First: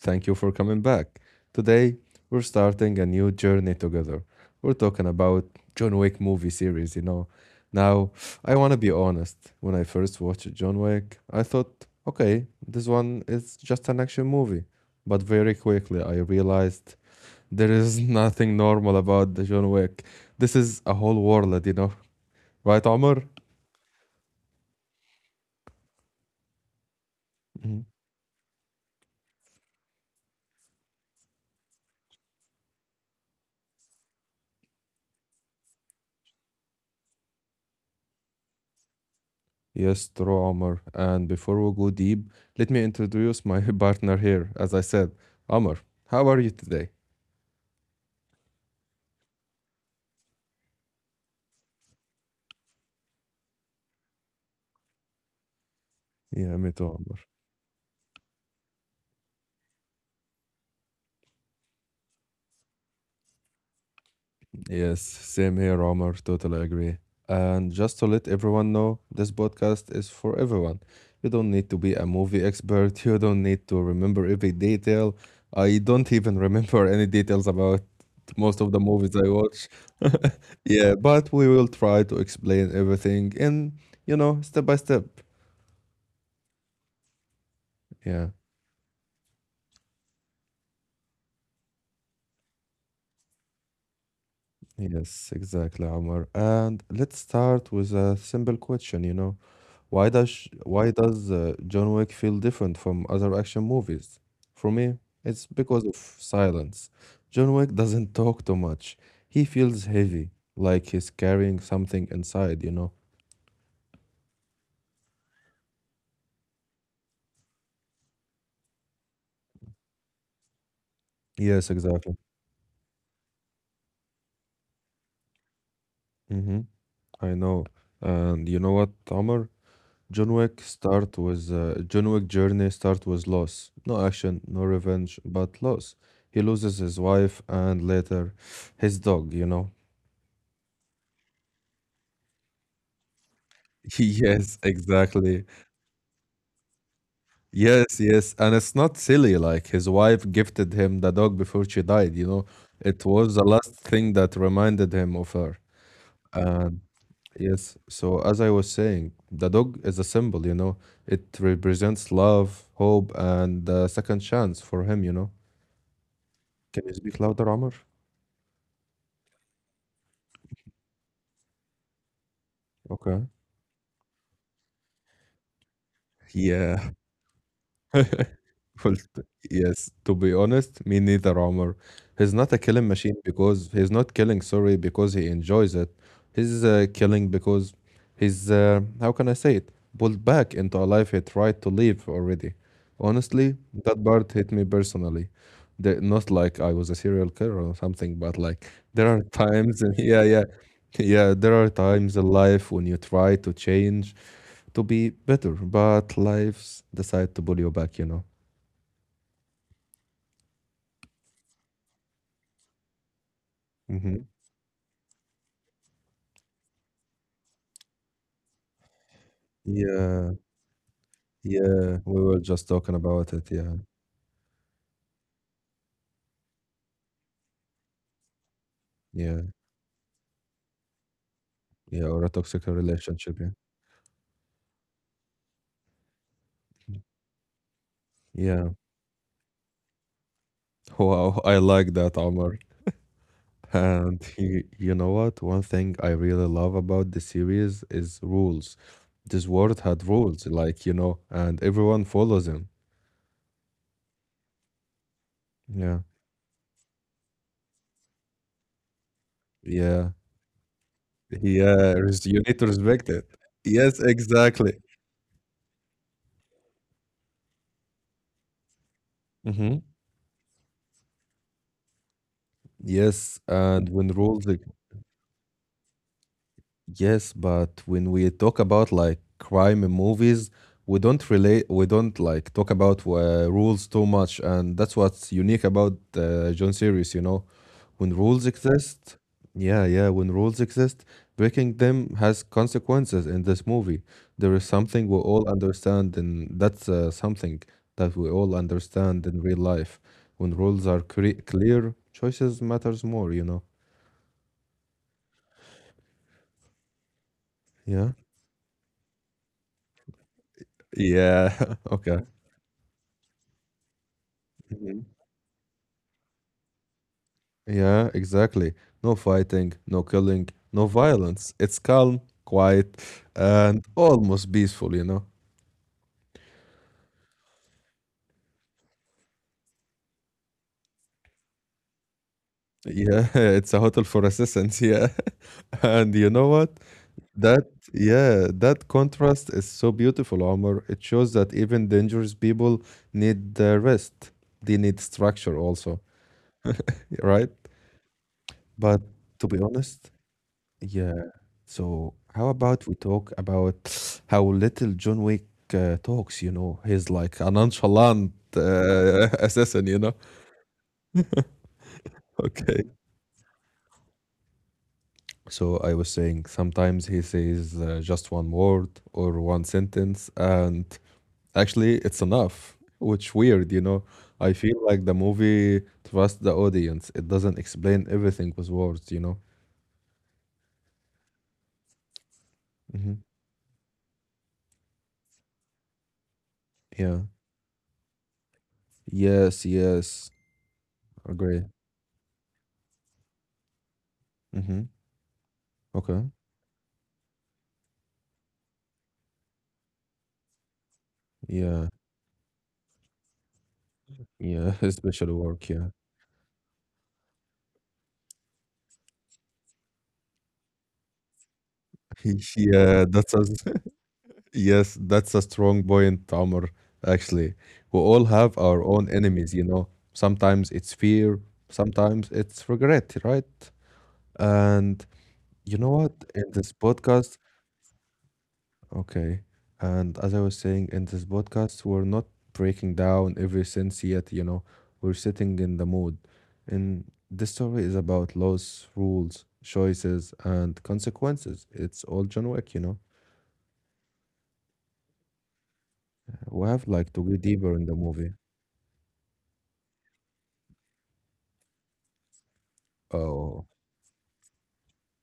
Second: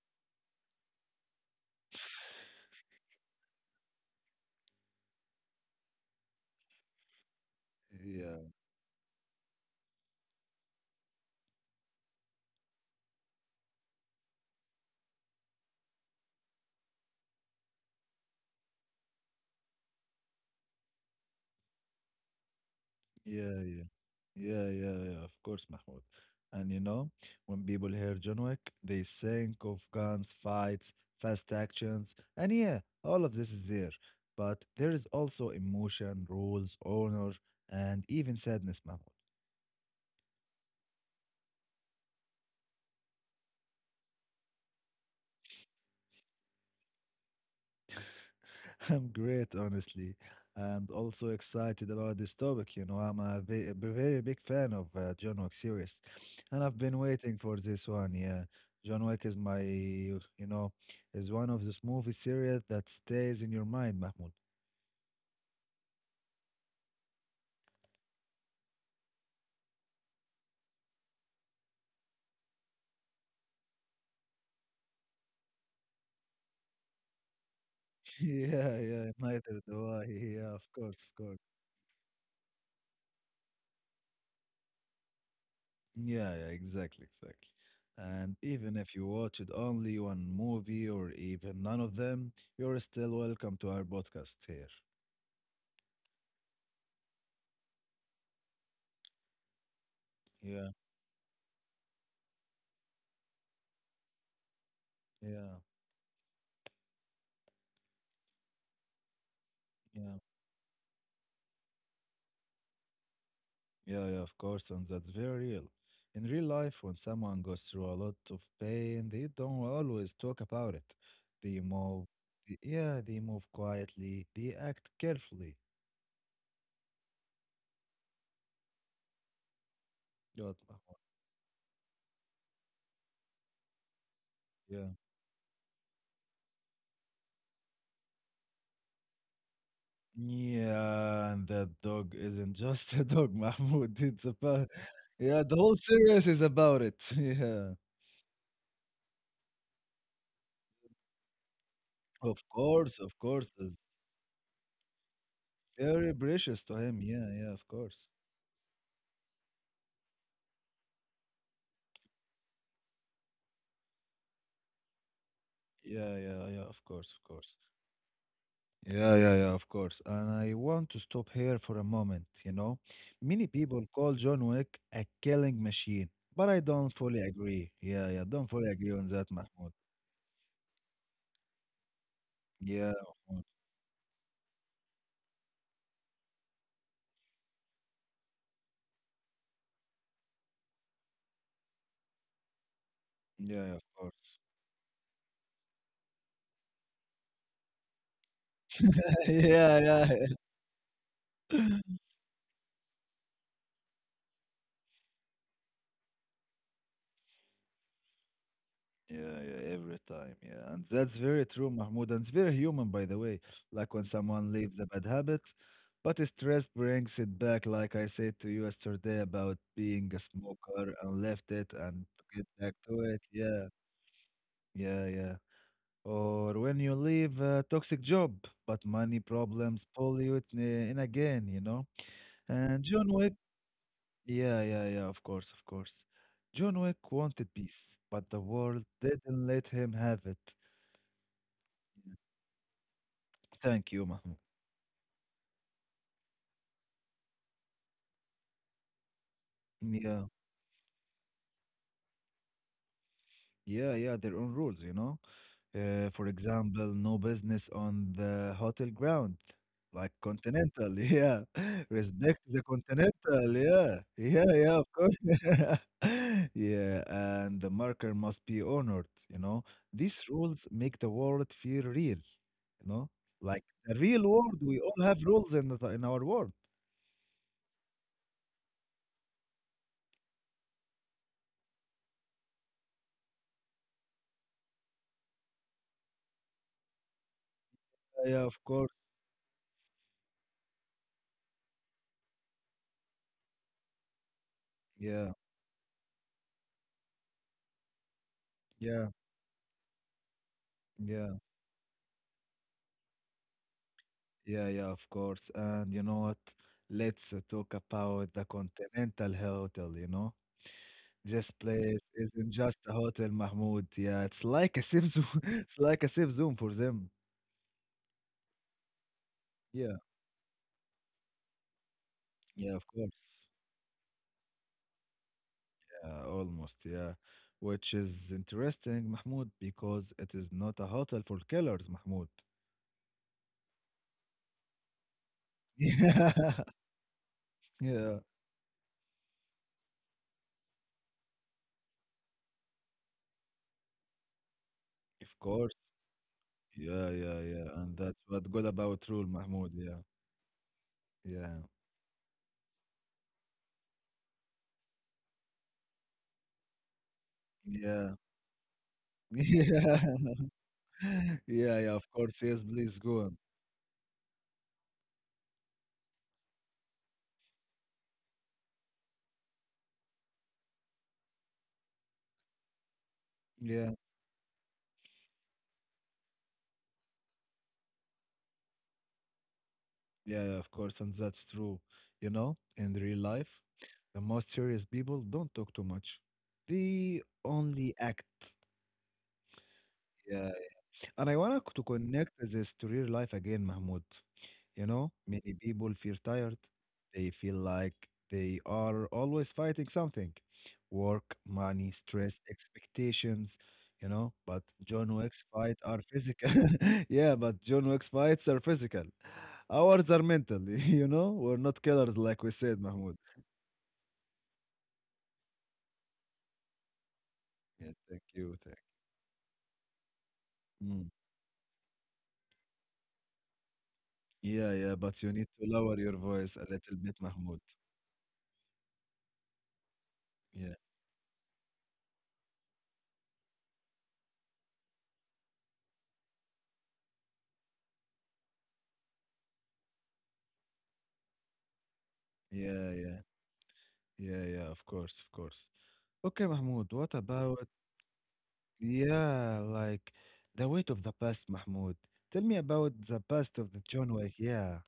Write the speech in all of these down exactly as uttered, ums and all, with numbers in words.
thank you for coming back. Today, we're starting a new journey together. We're talking about John Wick movie series, you know. Now, Yeah, I want to be honest. When I first watched John Wick, I thought, okay, this one is just an action movie. But very quickly, I realized there is nothing normal about the John Wick. This is a whole world, you know. Right, yeah, Omar? yeah, yeah, yeah, yeah, of course, Mahmoud. And you know, when people hear Mhm. John Wick, they think of guns, fights, fast actions, and yeah, all of this is there. But there is also emotion, rules, honor, and even sadness, Mahmoud. Yes, true, Omar. And before we go deep, let me introduce my partner here. As I said, Omar, how are you today? I'm great, honestly, and also excited about this topic. You know, I'm a ve- a very big fan of uh, John Wick series, and I've Yeah, been me too, waiting Omar. for this one. Yeah, John Wick is my, you know, is one of those movie series that stays in your mind, Mahmoud. Yes, same here, Omar. Totally agree. And just to let everyone know, this podcast is for everyone. You don't need to be a movie expert. You don't need to remember every detail. I don't even remember any details about Yeah, most of the yeah, movies I neither do watch. I. Yeah, of course, of Yeah, course. but we will try to explain everything in, you know, step by step. Yeah, yeah, exactly, exactly. And Yeah. even if you watched only one movie or even none of them, you're still welcome to our podcast here. Yes, exactly, Omar. And let's start with a simple question, you know. Why Yeah, does why does uh, John Wick feel different from other action movies? For me, yeah, it's because of silence. John Wick doesn't talk too much. He feels yeah. heavy, like he's carrying something inside, you know. Yeah, yeah, of course, and that's very real. In real life, when someone goes through a lot of pain, they don't always talk about it. They Yes, move, exactly. yeah, they move quietly, they act carefully. Mm-hmm. I know. And you know what, Omar? But, John Wick Mahmoud, start with uh, John Wick journey start with loss, no action, yeah. no revenge, but loss. He loses his wife and later his dog. You know. Yeah, and that dog isn't just a dog, Mahmoud. It's about, Yes, yeah, the exactly. whole series is about it. Yeah, Yes, yes, and it's not silly. Like his wife gifted him the dog before she of died. You know, course, of it course. was the It's last thing that reminded him of her. very precious to him. And Yeah, yeah, of yes, course. so as I was saying, the dog is a symbol. You know, it represents love, hope, and the second chance for him. You know. Yeah, yeah, yeah, of Can course, you of speak course. louder, Omar? Yeah, yeah, yeah, of course. And I want to stop here for a moment. You know, many Okay. people call John Wick a killing machine, but I don't Yeah. fully agree. Yeah, yeah, don't fully agree on Full, that, Mahmoud. yes, to be honest, me neither, Omar. He's not a Yeah, killing machine Mahmoud. because he's not killing, sorry, because he enjoys it. He's uh, killing because he's, uh, how can I say it, pulled back into a life he tried to live already. Yeah, yeah, of Honestly, that course. part hit me personally. The, not like I was a serial killer or something, but like there are Yeah, times, and yeah, yeah, yeah, yeah, there are times in life when you try to change to be better, but lives decide to pull you back, you know. yeah, yeah, every time. Yeah, and that's very true, Mahmoud. And it's very human, by the way. Like when someone Mhm. leaves a bad habit, but stress brings it back. Like I said to you yesterday about being a Yeah, smoker and left it and to yeah, get we were back just to it. talking about Yeah. it. Yeah, Yeah, yeah. Or when you leave a toxic job, but money yeah, problems pull you in eh, in again, you know? yeah, or a And toxic John Wick, relationship. Yeah, yeah, yeah, yeah, of course, of course. John Wick wanted peace, but the world yeah. didn't let him have it. Wow, I like that, Omar. Thank you, Mahmoud. And you, you know what? One thing I really love about the series is rules. This world Yeah, had rules, like, you know, and everyone follows them. yeah, yeah, their own rules, you know? Uh, for Yeah, example, no business on the hotel ground, like yeah, Continental. Yeah, yeah. respect res- the You need to respect Continental. it. Yeah, Yes, yeah, yeah, of exactly. course. Yeah, and the marker must be honored, you know. Hmm. These rules make the world feel real, you know, like Yes, the and real when world. rules We all have rules in the, in our world. yes, but when we talk about like crime in movies, we don't relate, we don't like talk about uh, rules too much, and that's what's unique about uh, John series, you know. When Yeah, yeah, rules of course. exist, yeah, yeah, when rules exist, breaking them has consequences in this movie. There is something we Yeah, all understand, and that's uh, something that we all yeah, understand in real life. When rules are cre- yeah, clear, choices matters more, you know. yeah, yeah, of course. And you know what? Let's uh, talk Yeah. about the Continental Hotel, you know. Yeah. This Okay. place isn't just a hotel, Mahmoud. Yeah, it's like a safe zone. It's like a safe zone for them. Yeah, exactly. No fighting, no Yeah, killing, no violence. It's calm, yeah, quiet, of course. and almost peaceful, you know? Yeah, almost. Yeah, which is interesting, Mahmoud, because it is not a hotel for killers, Mahmoud. Yeah, it's a hotel for assassins, yeah. And you know what? Yeah, That, yeah, yeah, that contrast is so beautiful, Omar. It shows that even dangerous people need the rest. They need structure of also, course. Yeah, right? yeah, yeah. And that's what good But about to rule, be Mahmoud. honest, Yeah, yeah. yeah, So, how about we talk about how little John Wick uh, talks? You know, he's like a nonchalant yeah, uh, assassin, you know? yeah, yeah, yeah. Of course, Okay. yes. Please go on. So, I was saying sometimes he says uh, just one word or one sentence, and actually, it's enough, which weird, you know? Yeah. I feel like the movie trusts the audience. It doesn't explain everything with words, you know? Yeah, yeah, of course, and that's true. You know, Hmm. in real life, the most serious people don't talk too much. Yeah. They only act. Yes, yes. Yeah. And Agree. I want to connect this to real life again, Mahmoud. Hmm. You know, many Okay. people feel tired. They feel like they are always fighting something, work, Yeah. money, stress, expectations, you know. Yeah, But especially John Wick's work, yeah. fight are physical. Yeah, but John Wick's fights are physical. Ours are mental, you know. We're not killers like we said, Yeah, that's Mahmoud. a yes, that's a strong point, Omar. Actually, we Yeah, all thank have you. our Thank own enemies, you know. Sometimes it's Mm. fear, sometimes it's regret, right? Yeah, And yeah, but you need you know to what? lower your In this voice a little podcast, bit, Mahmoud. okay. And as I was saying, Yeah, in this podcast, we're not breaking down every sense yet, you know. We're sitting in the mood. And this story is about laws, rules, choices, and consequences. It's all John Wick, you know. yeah, yeah, yeah, yeah, of course, of course. We Okay, have like to Mahmoud, go what deeper in about, the movie. yeah, like the weight of the past, Mahmoud. Tell me about the Oh, past of the John Wick. Yeah,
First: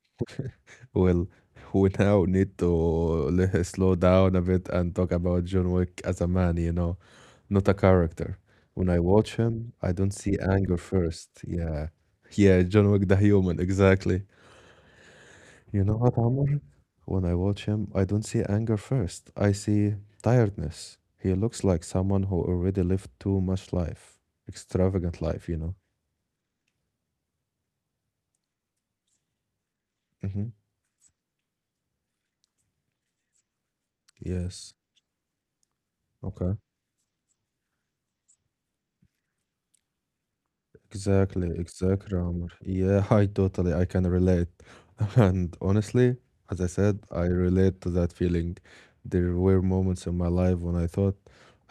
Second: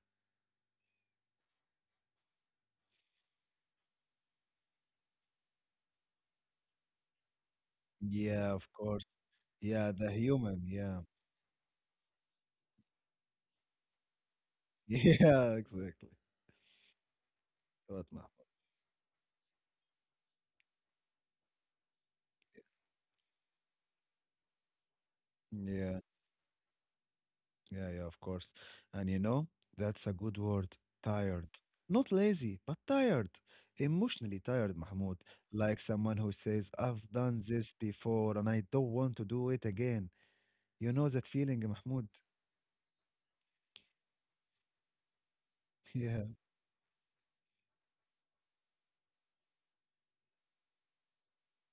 well, we now need to le- slow down a bit and talk about John Wick as a man, you know, not a character. yeah, of When I course. watch him, Yeah, I the don't see human. anger Yeah, first. Yeah. Yeah, John Wick the human, exactly. yeah, You know exactly. what, Amr? When I watch him, I What, don't see Mahmoud? anger first. I see tiredness. He looks like someone who already lived too much life, extravagant life, you know. Yeah, yeah, yeah, of course. And you know, that's a good Mm-hmm. word. Tired. Not lazy, but tired. Emotionally Yes. tired, Mahmoud. Like someone who Okay. says, I've done this before and I don't want to do it again. You know that Exactly, feeling, Mahmoud? exactly, Omar. Yeah, I totally, I can relate. And honestly, Yeah. as I said, I relate to that feeling. There were moments in my life when I thought,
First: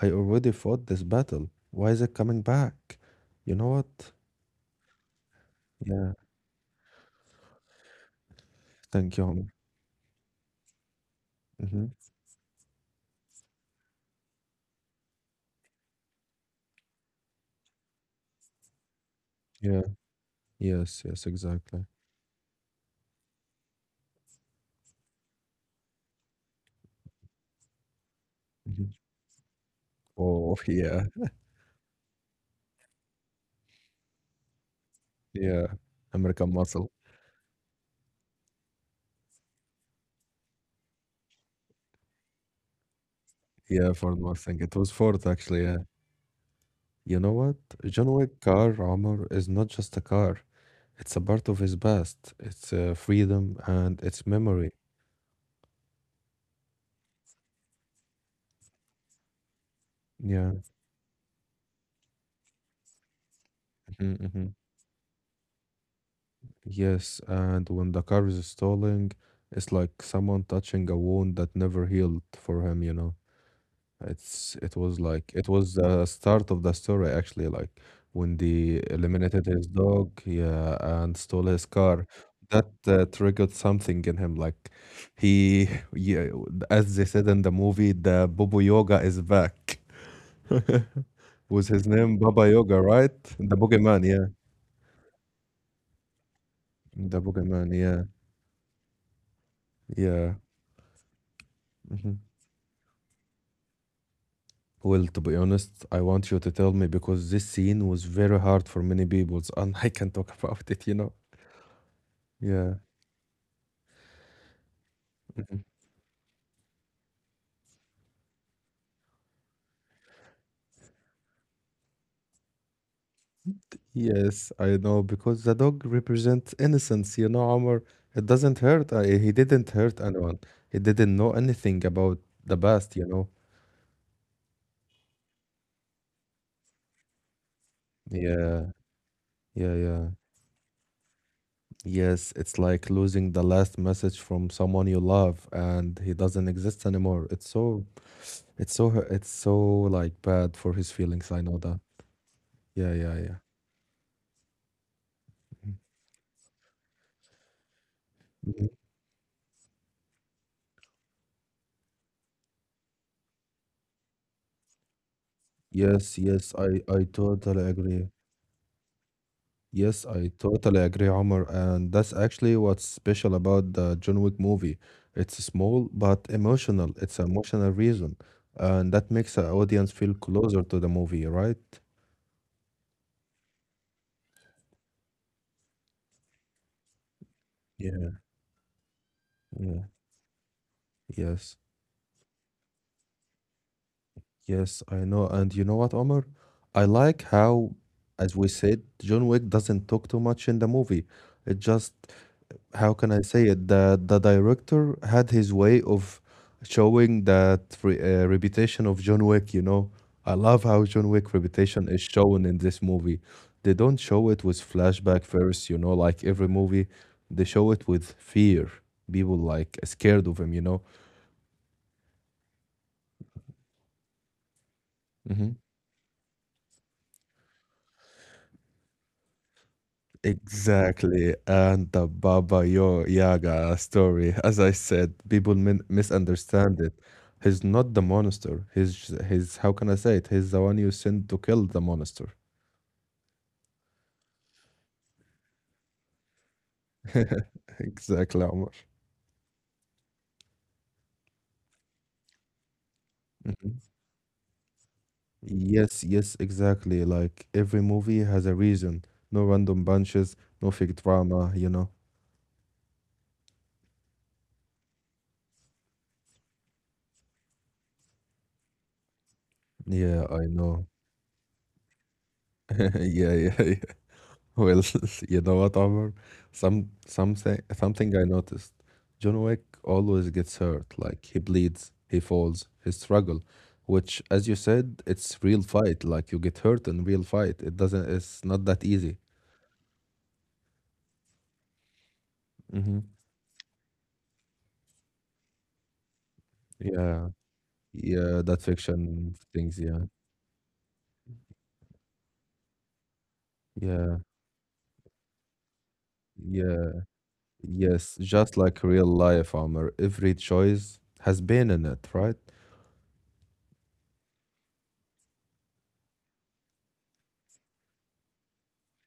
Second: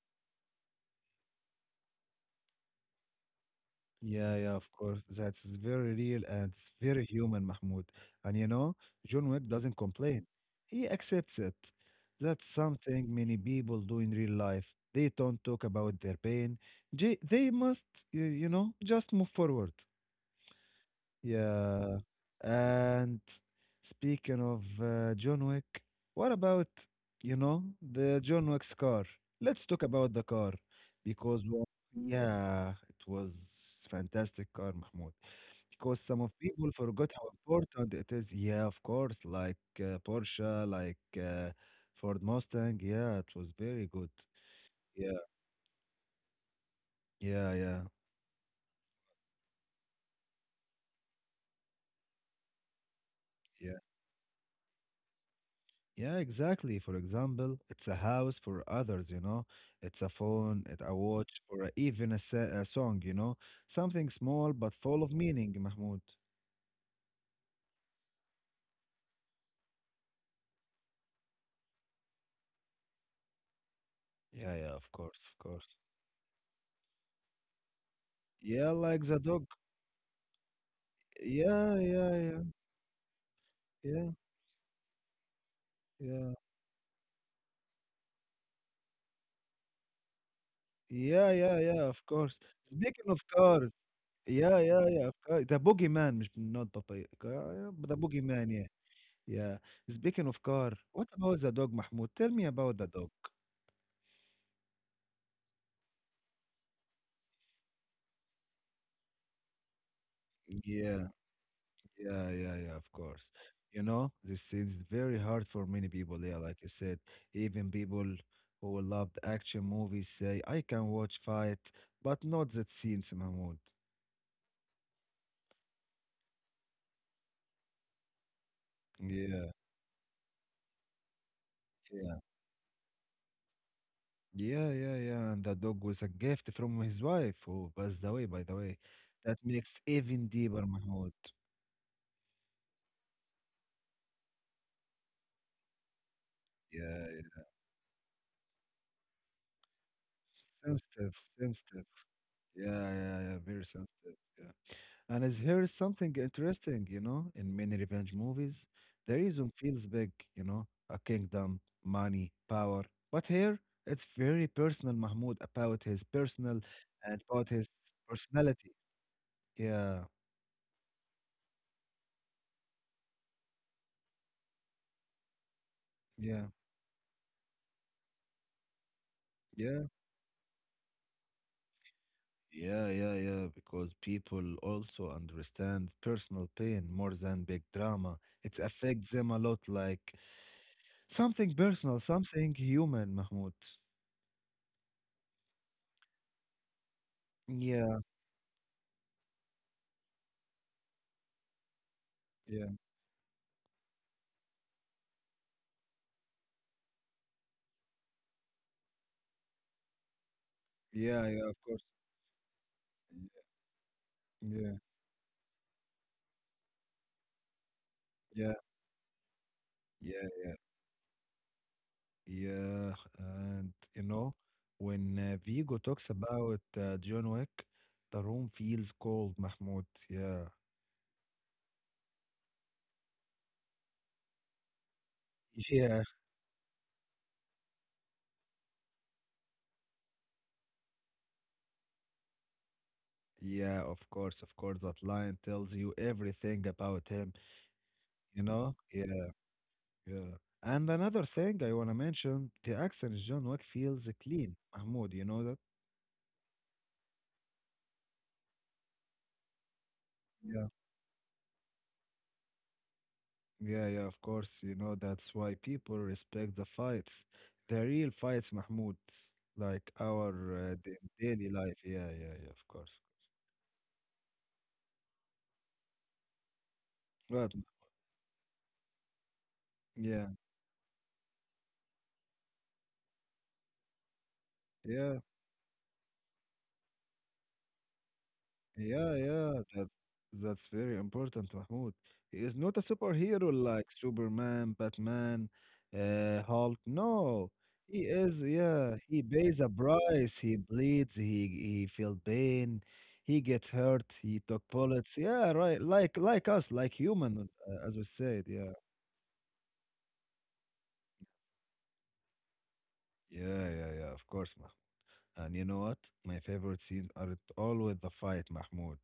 I already fought this battle. Why is it coming back? You know what? Yeah, yeah, of course. That's very Yeah, real and it's very human, Mahmoud. And you know, thank you, John Omar. Wick doesn't complain. He accepts it. Hmm. That's something many people do in real life. They don't talk about their pain. J- They must, y- you know, just move forward. Yeah, yes, yes, exactly. Yeah. And speaking of uh, John Wick, what about, you know, the John Wick's Hmm. car? Let's talk about the car Oh, yeah, because, well, yeah, it was fantastic car, Mahmoud. yeah. Because some of American people Muscle. forgot how important it is. Yeah, of course, like uh, Porsche, like uh, Ford Mustang. Yeah, it was very Yeah, good. Ford Mustang. It was Yeah, Ford, actually, yeah. You know yeah, what? yeah, John Wick car, Omar, is not just a car. It's a part of his past. It's uh, freedom yeah. and it's memory. Yeah, exactly. For example, it's a house for others, you know. It's a Yeah. phone, it's a watch, or even a, sa- a song, you know. Something Mhm, small mhm. but full of meaning, Mahmoud. Yes. And when the car is stalling, it's like someone touching a wound that never healed for him, you know. Yeah, It's yeah, it of was course, like of it was course. the start of the story actually, like when Yeah, they like the dog. eliminated his dog, yeah, and stole his Yeah, car. yeah, yeah, That uh, triggered something yeah, in him, like he, yeah, yeah. as they said in the movie, the Bobo Yoga is back. Yeah, yeah, With yeah, his of name, course. Baba Yoga, Speaking right? of The cars, boogeyman, yeah. yeah, yeah, yeah, of course. The boogeyman, مش- not Papa, The car, yeah, boogeyman, but the yeah. boogeyman, yeah, yeah. Speaking Yeah. of car, what about the dog, Mahmoud? Mhm. Tell me about the dog. Well, to be honest, I want you to tell me because this scene was very hard for many people, and I can talk about it, you Yeah. know? Yeah, yeah, Yeah. yeah, of course. You know, this seems very hard Mhm. for many people, yeah, like you said. Even people who loved action movies say, I can watch fight, but not that scenes, Mahmoud. Yes, I know, because the dog represents innocence, you know, Omar. It doesn't hurt. uh, He Yeah, didn't hurt anyone. He didn't know anything yeah. about the past, you know? Yeah, yeah, yeah. And the dog was a gift from his wife, who passed away, by the Yeah, way. That yeah, makes yeah. even deeper, Mahmoud. Yes, it's like losing the last message from someone you love and he doesn't exist Yeah, anymore. yeah. It's so it's so hu- it's so like bad for his Sensitive, feelings. I know that. sensitive. Yeah, Yeah, yeah, yeah, yeah. yeah, very sensitive, yeah. And is here is Mhm. something interesting, you know, in many revenge movies, Mhm. the reason feels big, you know, a kingdom, money, power. But here, it's very personal, Mahmoud, about his Yes, yes, personal I I and about totally his agree. personality. Yeah, Yes, I totally agree, Omar. And that's actually what's special about the John Wick movie. It's small but yeah, emotional. It's an emotional reason, and that makes the yeah, audience feel closer to the movie, right? yeah, yeah, yeah, because people also understand personal pain more than big drama. Yeah, It affects them a lot, yeah, like, something yes. personal, something human, Mahmoud. Yes, I know. And you know what, Omar? I like how, Yeah, as we said, John Wick doesn't talk too much in the movie. It just, yeah, how can I say it? The the director had his way of showing that re uh, reputation of John Wick, you know? I love how John yeah, Wick yeah, of course, reputation is shown in this movie. They don't show it with yeah. flashback first, you know, like every movie. They show it with Yeah, fear. People like scared of yeah, him, you know? yeah. And you know, when uh, Mm-hmm. Vigo talks about uh, John Wick, the room feels cold, Mahmoud. Yeah, Exactly. And the Baba Yo Yaga story, as I said, people min yeah, misunderstand it. He's not the monster. He's j- he's how can I say it? He's the one you sent to kill the monster. yeah, of course, of course. That line tells you everything about him, Exactly, you Omar. know? Yeah, yeah. And another thing I want to mention, the accent in John Wick Mhm. feels clean, Mahmoud. You know that? Yes, yes, exactly. Like every movie has a reason. No random bunches, no fake drama, you know. Yeah, yeah, of course. You know, that's why people respect the fights, the real fights, Mahmoud, like Yeah, I our uh, know. da- daily life. Yeah, yeah, yeah, of course. Yeah, yeah, well, you know what, Omar? Some But something something I noticed. John Wick always yeah, gets hurt. Like he bleeds, he falls, he struggle, which, as you said, yeah. it's real fight. Like you get hurt in real fight. It doesn't. It's not that Yeah, easy. yeah, that, that's very important, Mahmoud. He is not a Mm-hmm. superhero like Superman, Batman, uh, Hulk. Yeah, No, he yeah, is, that yeah, he fiction pays a things, yeah. price. He bleeds, he, he feel pain, he get hurt, Yeah, he took bullets. Yeah, right, like like us, yeah, like human, uh, as we yes, said, just yeah. like real life armor, every choice has been in it, right? Yeah, yeah, yeah, of course, Mahmoud. And you know what? My favorite scenes are always the fight, Mahmoud.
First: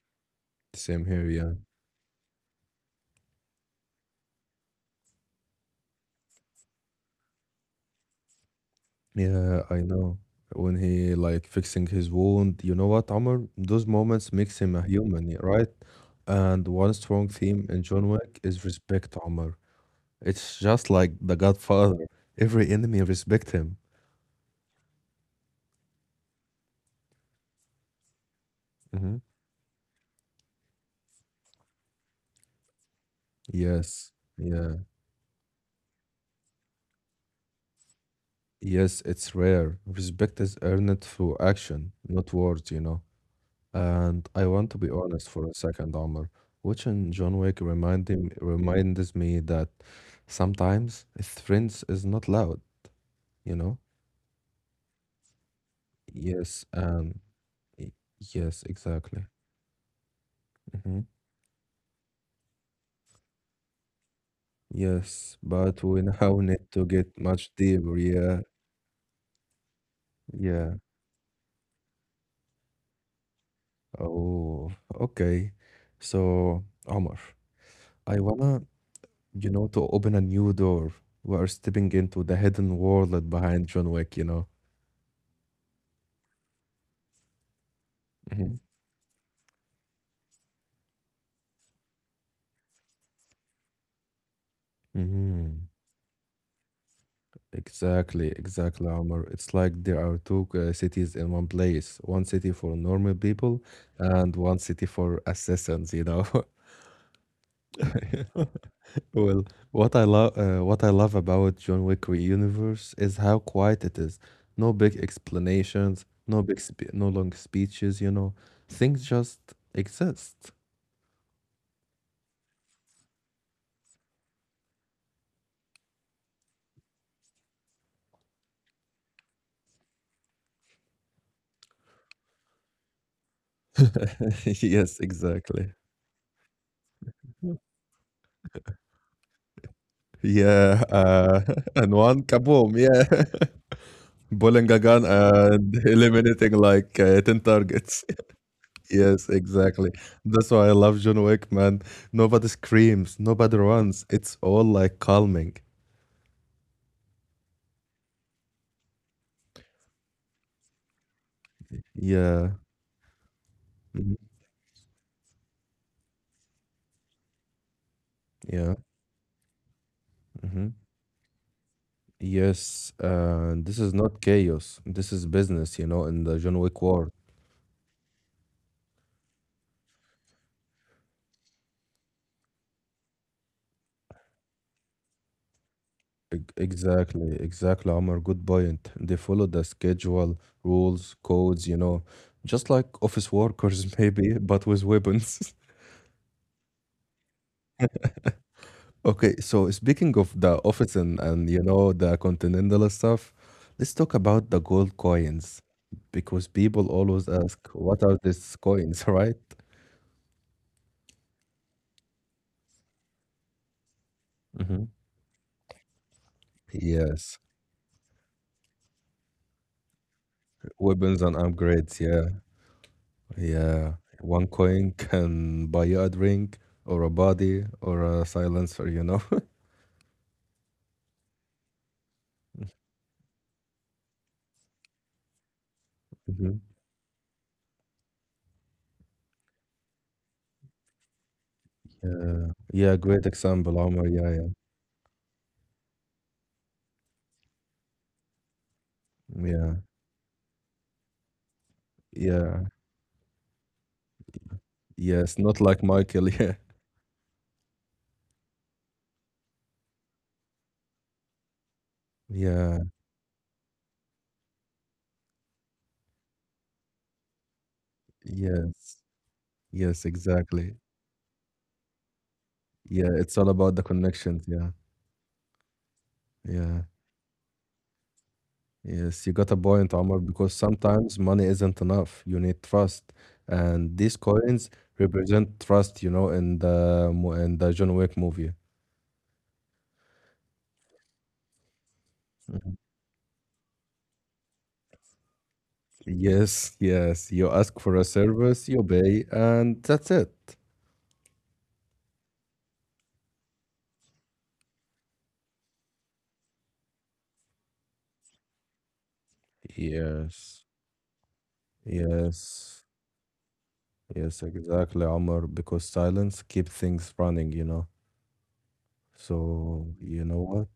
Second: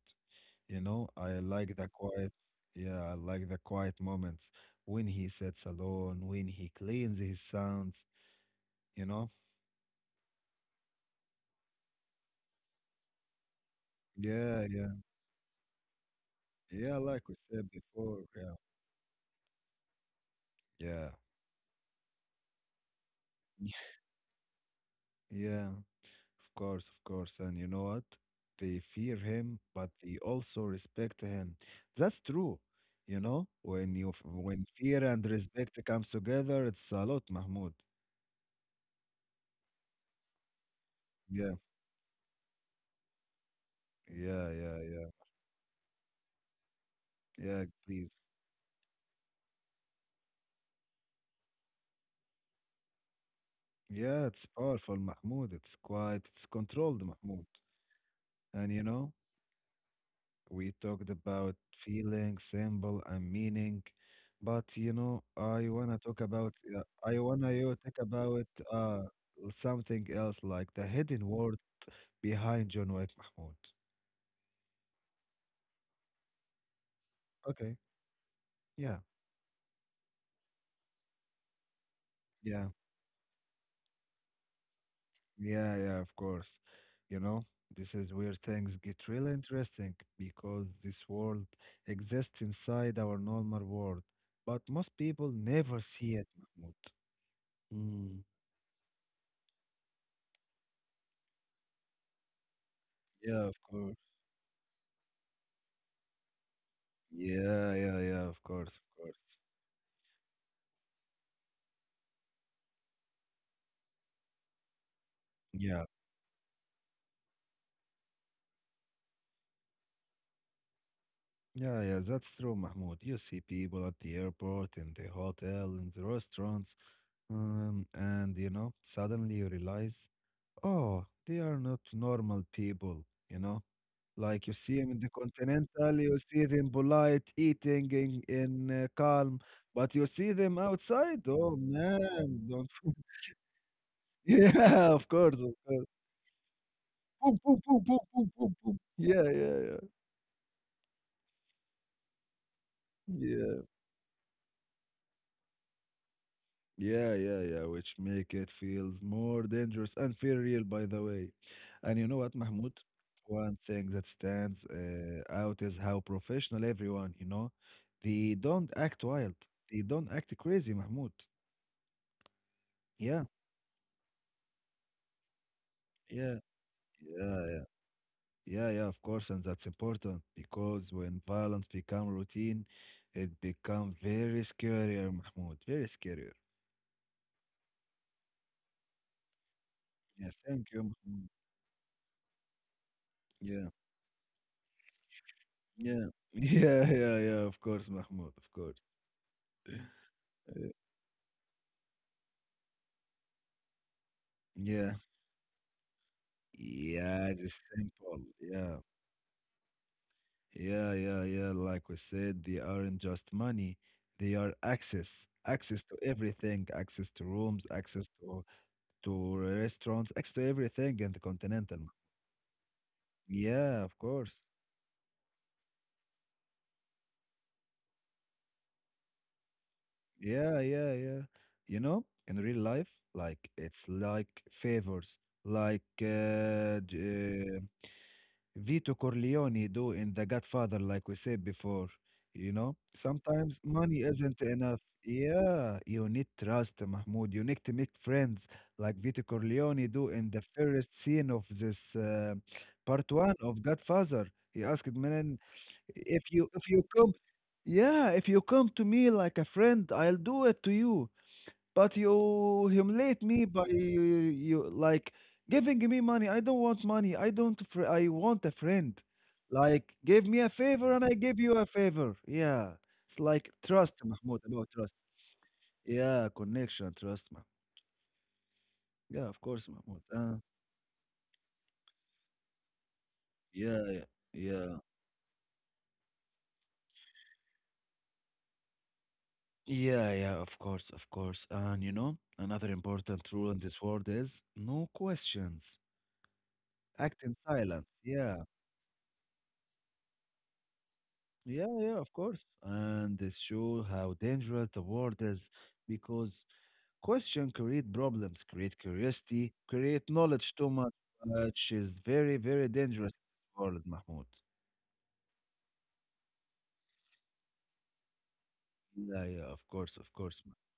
You Same know, here, I yeah. like the quiet. Yeah, I like the quiet moments when he sits alone, when he cleans his sounds, you know? Yeah, I know. When he like fixing his wound, you know what, Amr? Those moments makes Yeah, him a yeah. human, yeah, right? And one Yeah, strong like we theme said in John before. Wick Yeah. is respect, Amr. It's just Yeah. like The Godfather. Every enemy respect him. Yeah, of course, of course. And you know what? They Hmm. fear him, but they also respect him. That's true. You know, when you Yes, f- when yeah, fear and respect comes together, it's a lot, Mahmoud. yes, it's rare. Respect is earned through Yeah, action, not words, you know. And I yeah, want to yeah, be yeah. honest for a second, Omar. Watching John Wick Yeah, please. reminding reminds me that sometimes strength is not loud, you know? Yeah, it's powerful, Mahmoud. It's quiet, it's Yes, controlled, and Mahmoud. y- yes, And you know, exactly. we Hmm. talked about feeling, symbol, and meaning. But you know, Yes, I but wanna we talk now about, need uh, to I get wanna much you talk deeper. Yeah, about uh something else, like yeah. the hidden word behind John Wick, Mahmoud. Oh, okay. So, Omar, Okay, I wanna, yeah, you know, to open a new door. We are stepping into the yeah. hidden world behind John Wick, you know? Yeah, yeah, of course. You know, this is where Hmm things get really interesting because this world exists inside our normal world, but most people hmm never see it, Mahmoud. Mm. Exactly, exactly, Omar. It's like there are two uh, cities in one place. One city for normal Yeah, of people course. and one city for assassins, you know. Yeah, yeah, yeah, of course, of course. Well, what I love uh, what I love about John Wick re- universe is how quiet it is. No big Yeah, explanations, no big spe- no long speeches, you know. Things just exist. yeah, yeah, that's true, Mahmoud. You see people at the airport, in the hotel, in the restaurants, um, and you know, suddenly you realize, oh, they are not normal people, you know? Like you see him in Yes, the exactly. continental, you see them polite, eating in, in uh, calm, but you see them Yeah, outside. uh, Oh and one man, don't. kaboom, yeah. Yeah, Bolingagan of course, of and course. eliminating like uh, Boom, ten boom, boom, boom, targets. boom, boom, boom. Yeah, Yes, yeah, yeah, exactly. That's why I love John Wick, man. Nobody screams, nobody yeah, runs. It's all like calming. yeah, yeah, yeah. Which make it feels more dangerous and feel real, by the way. And you know what, Yeah. Mahmoud? One thing that Mhm. stands uh, out is how professional everyone. You know, they don't Yeah. act wild. They don't act crazy, hmm Mahmoud. Yes. Yeah, Uh, this is not chaos. This is business, you know, in the yeah, John Wick war. yeah, yeah, yeah, yeah, of course, and that's important because when violence become routine, it become very scarier, Mahmoud, very scarier. Ex- Exactly, exactly, Omar. Good point. They follow the Yeah, schedule, thank you, rules, Mahmoud. codes, you know, just like office Yeah, workers, maybe, but with weapons. yeah, yeah, yeah, yeah, of course, Mahmoud, of course. Okay, so speaking of the Uh, office and, and you know the continental stuff, let's talk about the yeah, gold coins because people always yeah, it's ask, what are simple. these Yeah, coins, right? yeah, yeah, yeah. Like we said, they aren't just money; they are hmm access, access to everything, access to Yes, rooms, access to to restaurants, access to everything in the weapons and continental. upgrades. Yeah, Yeah, yeah. of course. One coin can buy you a drink or a body or a silencer, you know? Yeah, yeah, yeah. You know, in real life, like it's like favors, like Mhm. uh, j- uh, Vito Corleone do in The Godfather, like we said before. Yeah, You know, yeah, great sometimes example, money Omar. Yeah, isn't yeah, enough. Yeah, you need trust, Mahmoud. You need to make friends, like Vito yeah, Corleone do in the first scene of this uh, yeah. part one of Godfather. He asked, "Man, Yes, not like If Michael. you if you come, yeah, if you come to me like a friend, I'll do it to you. But you Yeah, humiliate me by you, you like giving me money. I don't want money. I don't. Fr- I want a yeah, yes, friend. Like yes, give me a exactly. favor and I give you a favor." Yeah, Yeah, it's it's all like about the trust, Mahmoud. connections. About Yeah, trust. Yeah, yeah, connection, trust, Mahmoud. Yeah, yes, you of got a course, point, Mahmoud. Omar, Uh, because sometimes money isn't enough. You need trust, Yeah, and yeah, these coins yeah. represent trust, you know, in the mo- in the John Wick movie. Yeah, yeah, of course, of course. And you know, another Mhm. important rule in this world is no questions. Yes, Act yes, in you ask silence. for a Yeah, service, you pay, and that's it. yeah, yeah, of course. And this show how dangerous the world is because question create problems, create curiosity, create knowledge Yes, too much, which is very, very yes, dangerous in this world, Mahmoud. yes, exactly, Omar, because silence keeps things running, you know. Yeah, yeah, of So, course, of you course. know Ma- what?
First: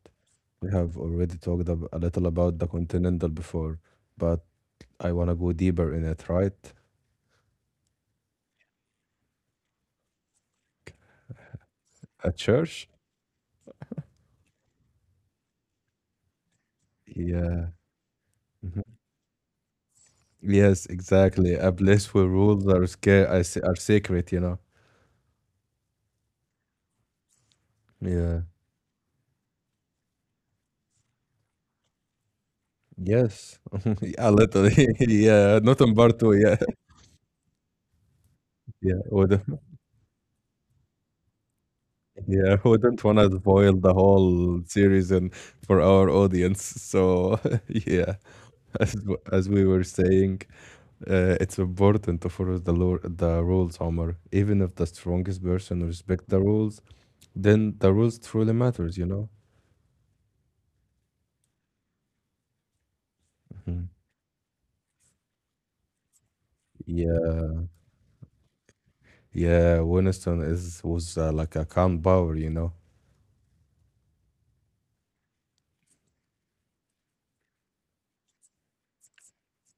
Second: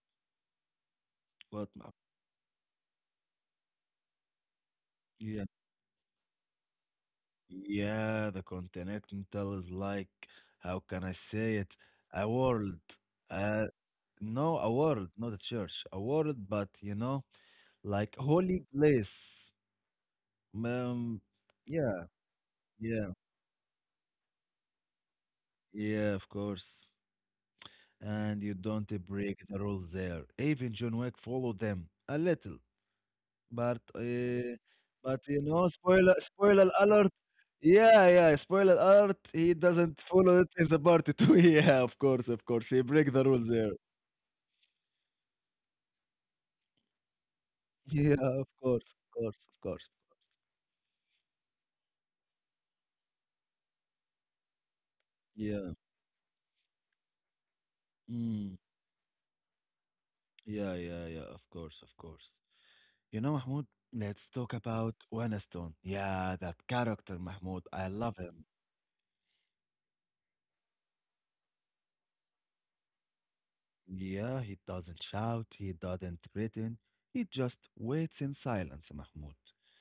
We have already talked What, ab- Mahmoud? a little about the continental before, but I want to go deeper in it, right? Yeah, the continental is like, how can I say it? A A world. church? Uh, no, a world, not a church. A world, but you know, Yeah. like holy Mhm. place. Yes, Um, exactly. A yeah, place where rules are yeah, sca- are s- are sacred, you know? yeah, of course. Yeah. And you don't break the rules there. Even John Wick follow them a little. Yes. But, A uh, little. but you Yeah. know, Not in spoiler part two. Yeah. spoiler alert. Yeah, yeah, spoiler Yeah. alert. Wouldn't, He doesn't follow it in the part two. Yeah, of course, of yeah. course. He Wouldn't break want the to rules there. spoil the whole series and for our audience. So, Yeah, yeah. of As, course, of w- as course, of we were course. saying, Uh, it's important to follow the law, the rules, Omar. Even if the strongest Yeah. person respect the rules, then the rules truly Mm. matters, you know. Yeah, yeah, yeah. Of course, of course. You know, Mahmoud, Mhm. let's talk about Stone. Yeah, that character, Yeah, Mahmoud. I love him. yeah. Winston is was uh, like a calm power, you know. Yeah, he doesn't shout. He doesn't threaten. He just waits in silence, Mahmoud.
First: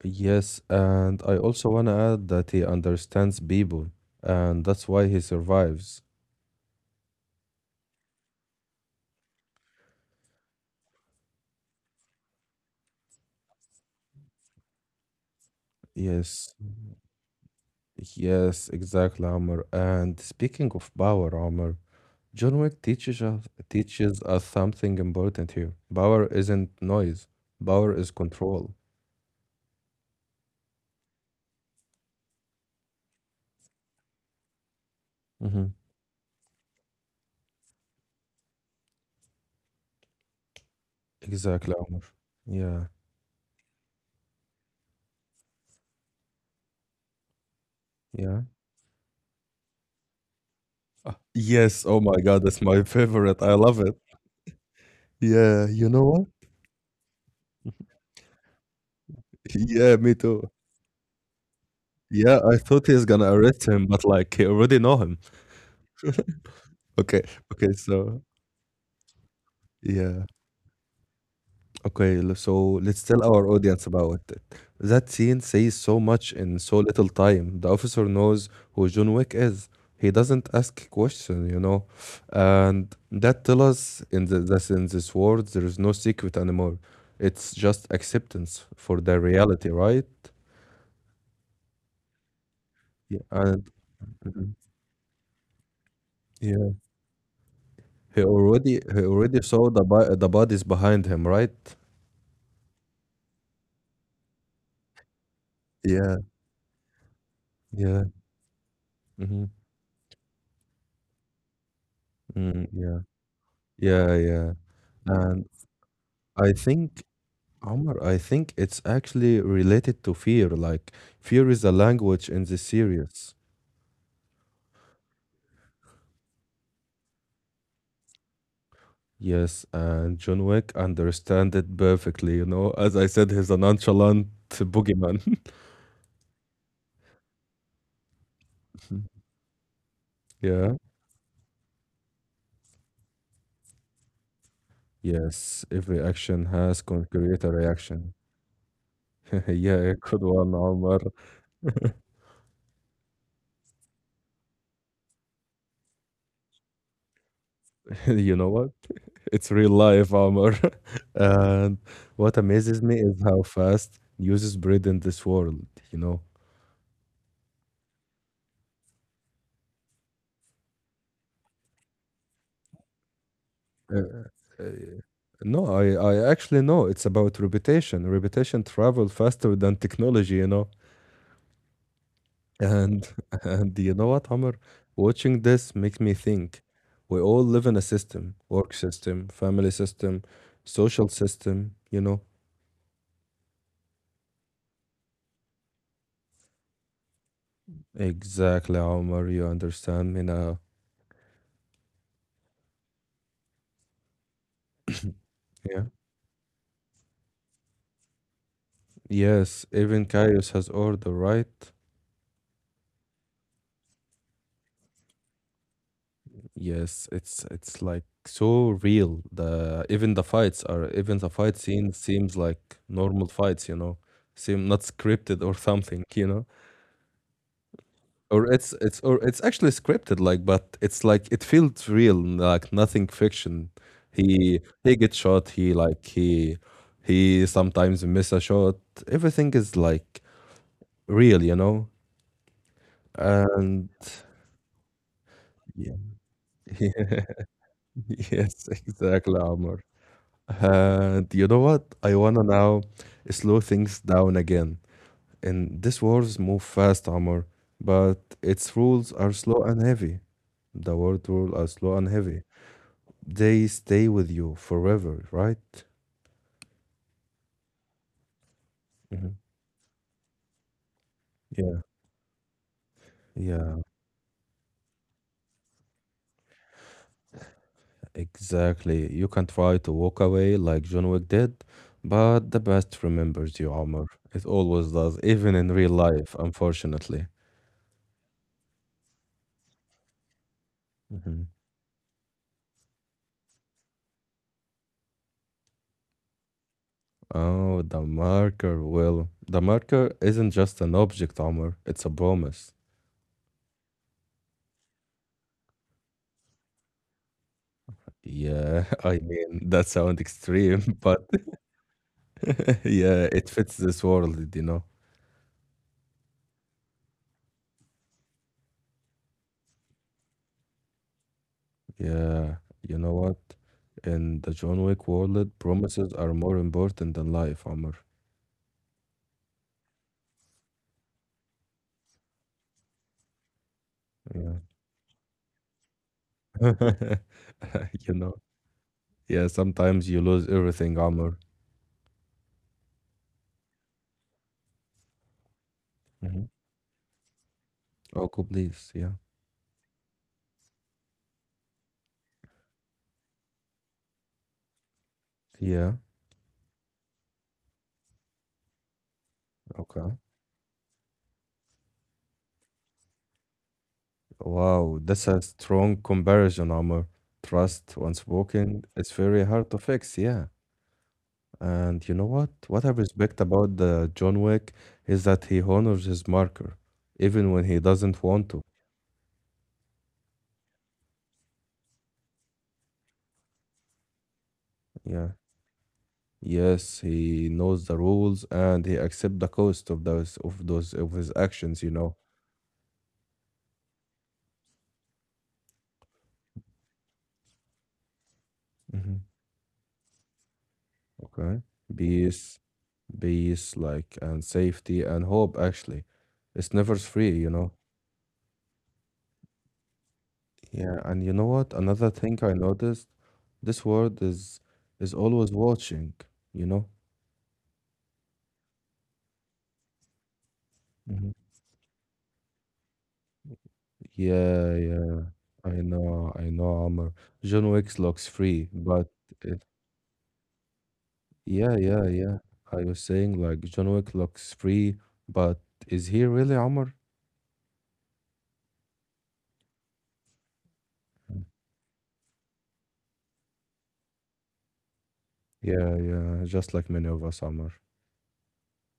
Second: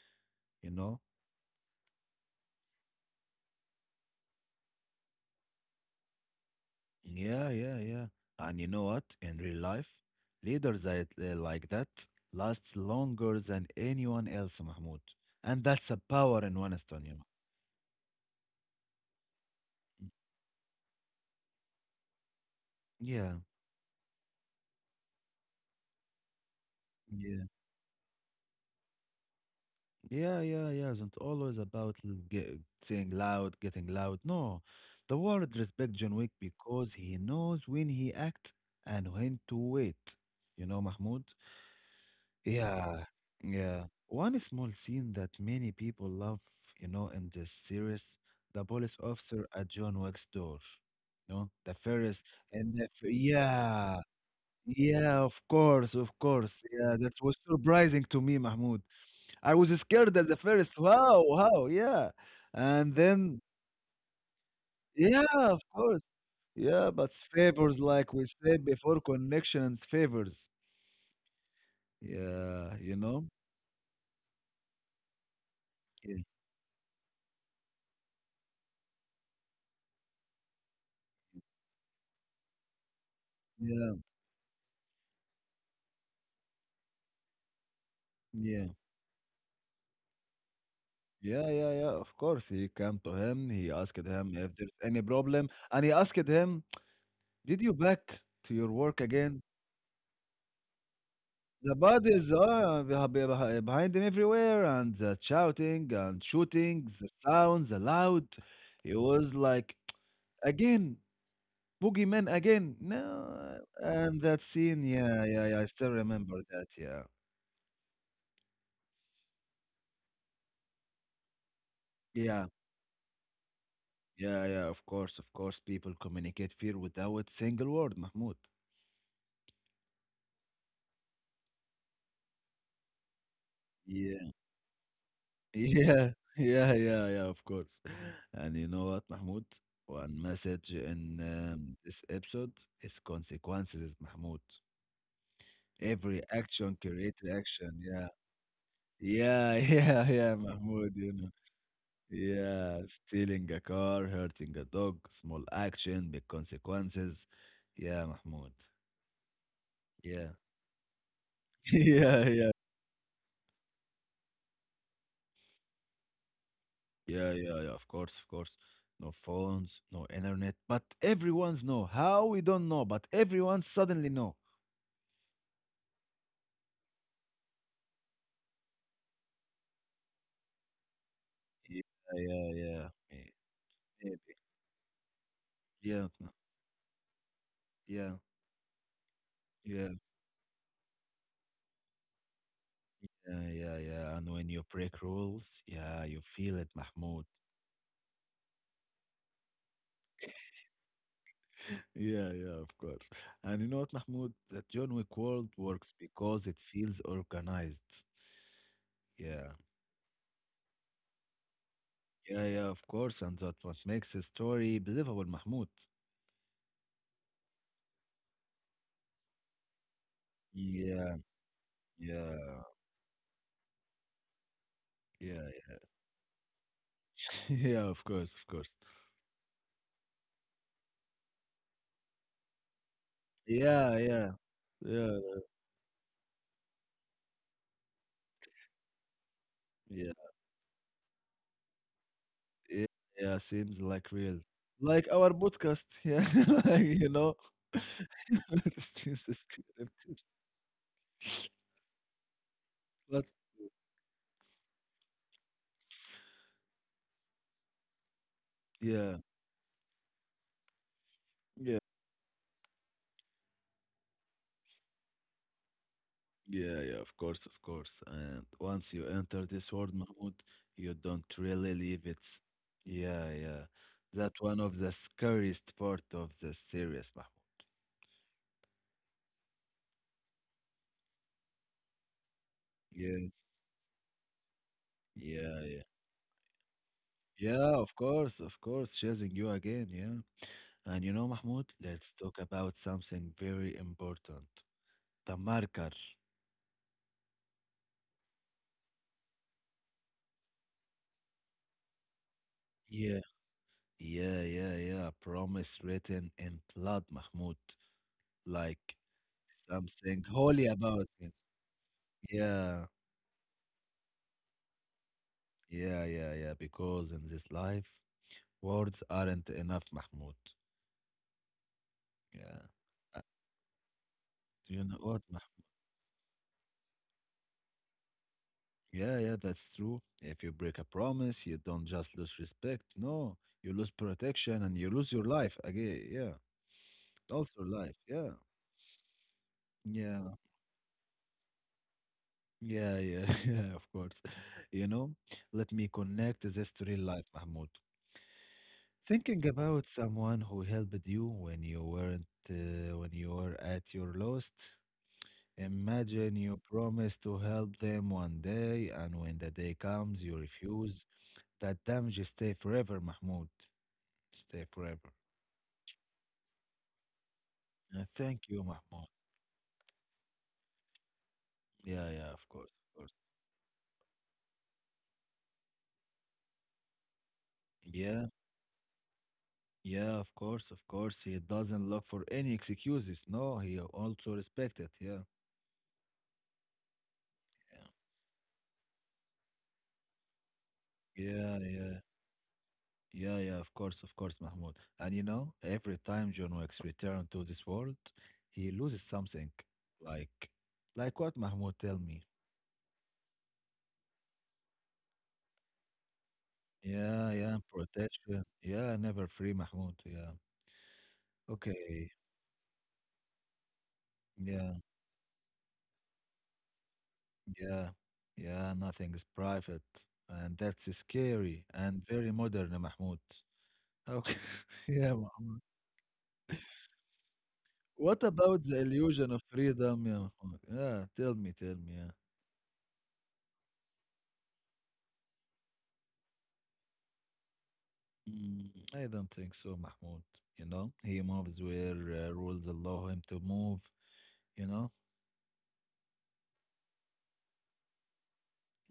Yes, You know. and I also want to add that he understands people, and that's why he survives. Yeah, yeah, yeah. And you know what? In real life, leaders that, uh, like that last longer than anyone else, Mahmoud. And that's a power Yes, in one you know. yes, exactly, Omar. And speaking of power, Omar, John Wick teaches Yeah, us, teaches us something important here. Power isn't noise. yeah, Power is control. yeah, yeah, yeah. Isn't always about l- ge- saying loud, getting loud. No, the world Hmm respect John Wick because he knows when he acts and when to wait. You know, Mahmoud? Exactly, Omar. Yeah, Yeah, yeah. One small scene that many people love, you know, in this series, yeah. the police officer at John Wick's door. You know, the Yes. Oh my Ferris God, that's and my the f- favorite. I love it. yeah, yeah, of Yeah. You course, know of what? course. Yeah, that was surprising to me, Mahmoud. I was Yeah, me scared that the too. Ferris, wow, wow, yeah. Yeah, I thought And he's gonna then arrest him, but like he already know him. yeah, of course. Yeah, but Okay. Okay. favors like So we said before, connections yeah. favors. Okay, l- so Yeah, you let's tell know? our audience about it. That scene says so much in so little time. The officer knows who John Wick is. He doesn't ask question, you know, and that tell Yeah, us in the that in this world there is no secret anymore. It's just acceptance yeah. for the reality, right? Yeah, yeah, yeah. Of course, he came to Yeah, him. and He asked him Mhm. if there's any problem, and he asked him, Yeah, "Did you back he to your already work he again?" already saw the bo- the bodies behind him, The right? bodies are beh- beh- beh- behind him everywhere, and the shouting Yeah, and shooting, the sounds, the yeah, loud. It was mm-hmm. like again, boogeyman Mm, again. yeah, No, yeah, and that yeah. scene. Yeah, yeah, And yeah. I still remember I that. think Yeah, Omar, I think it's actually related to fear. Like, fear is a language in yeah, this series. yeah, yeah. Of course, of course. People communicate fear without single word, Mahmoud. Yes, and John Wick understand it perfectly, you know. As I said, he's a nonchalant Yeah. boogeyman. Yeah, yeah, yeah, yeah, of course. And you know what, Mahmoud? One Yeah. message in um, this episode is consequences, Mahmoud. Yes, every Every action has action con- create create a reaction. reaction. Yeah, yeah, Yeah, yeah, good yeah, one, Omar. Mahmoud. You know, yeah, stealing a car, hurting a dog, small action, big consequences. Yeah, You know Mahmoud. what? It's real life, Yeah, Omar. And yeah, what yeah. amazes me is how fast news is spread in this world, you know. Yeah, yeah, yeah, of course, of course. No phones, no internet, but everyone's know. How we don't know, but everyone suddenly Uh, know. uh, No, I I actually know it's about reputation. Reputation travel faster than technology, you know. Yeah, yeah, yeah. And may- and you know what, Maybe. Amr? Watching this makes Yeah, me no, think. We all live in a yeah, system, work system, family yeah, system, social system, you know. yeah, yeah, yeah. And when you break rules, yeah, you feel it, Mahmoud. Exactly, Omar, you understand me now. Yeah, yeah, of course. And you know what, Mahmoud? The John Wick world Yeah. works because it feels organized. Yeah, Yes, even chaos has order, right? yeah, yeah, of course. And that's what makes a story believable, Mahmoud. Yes, it's it's like so real. The even the fights are even Yeah, the fight scene seems yeah, like normal fights, you know, seem not scripted or yeah, something, you know, yeah, of course, or of it's course. it's or it's actually scripted, like, but it's like it feels real, like nothing fiction. Yeah, yeah, He he gets yeah, shot. He like he he sometimes miss a shot. Everything is like yeah, real, you know, yeah, yeah. and Seems like real, like our podcast. yeah, Yeah, like, you know, yes, this exactly, is Omar. good. Uh, you know what? I wanna now But slow things down again. And these wars move fast, Amr, but its rules yeah, are slow and heavy. The world rules are yeah, slow and heavy. They stay with you forever, right? yeah, yeah. Of course, of course. And once you Mhm. enter this world, Mahmoud, you don't really Yeah, leave it. Yeah, yeah. yeah, That one of the scariest part of the series, Mahmoud. exactly. You can try to walk away like John Wick did, but the past Yeah, remembers you, Amr. It always does, even yeah, in real yeah. life, unfortunately. Yeah, of course, of course. Chasing you again. Yeah. And you know, Mahmoud, let's talk about something very important. The marker. Oh, the marker. Well, the marker isn't just an object, Omar. It's a promise. Yeah, yeah, yeah, yeah. Promise written in blood, Mahmoud. Yeah, Like I mean, that sounds something holy extreme, about but it. Yeah, yeah, it fits this world, you know? yeah, yeah, yeah. Because in this life, words aren't enough, Mahmoud. Yeah, Yeah. you know what? In the Do John you know Wick what, world, Mahmoud? promises are more important than life, Omar. Yeah, yeah, that's true. If you break a promise, you don't just lose respect. No, you lose Yeah. protection and you lose your life again. Yeah. Also life. You know? Yeah. Yeah, sometimes you Yeah. lose everything, Omar. Yeah, yeah, yeah, of course. You know, let me Mm-hmm. connect this to real life, Mahmoud. Oh, please. Yeah. Thinking about someone who helped you when you weren't, uh, when you were at your lowest. Yeah. Imagine you promise to help them one day, and when the day Okay. comes, you refuse. That damage stay forever, Mahmoud. Stay Wow, forever. that's a strong comparison, Amr. Trust Uh, once Thank you, broken, it's Mahmoud. very hard to fix, yeah. And you Yeah, know yeah, what? of course, What I of course. respect about the John Wick is that he honors his marker, even when he doesn't Yeah, want to. yeah, of course, of course. He doesn't look for any excuses. No, he also respected. Yeah. Yeah. Yes, he knows the rules and he accepts the cost of those of those of his Yeah, actions, you yeah, know. yeah, yeah, of course, of course, Mahmoud. And you know, every time John Wick's return to this world, he loses Hmm something. Like, like what Okay. Mahmoud tell me? Peace, peace, like and safety and hope actually. It's never free, Yeah, you yeah, know. protection. Yeah, never free, Mahmoud. Yeah. Yeah, and you know what? Another Okay. thing I noticed, this world is Yeah, is always watching, you know? yeah, yeah, nothing is private. And that's Mhm. scary and very modern, Mahmoud. Okay. Yeah, Yeah, yeah. Mahmoud. I know, I know, Amr. John Wick looks What free, about the but illusion of it, freedom, yeah, Mahmoud? Yeah, tell me, yeah, tell me, yeah, yeah. yeah. I was saying like John Wick looks free, but is he really Amr? Mm, I don't think so, Mahmoud. You know, he moves where uh, rules allow him to move, you know? Yeah, yeah, just like many of us, Amr.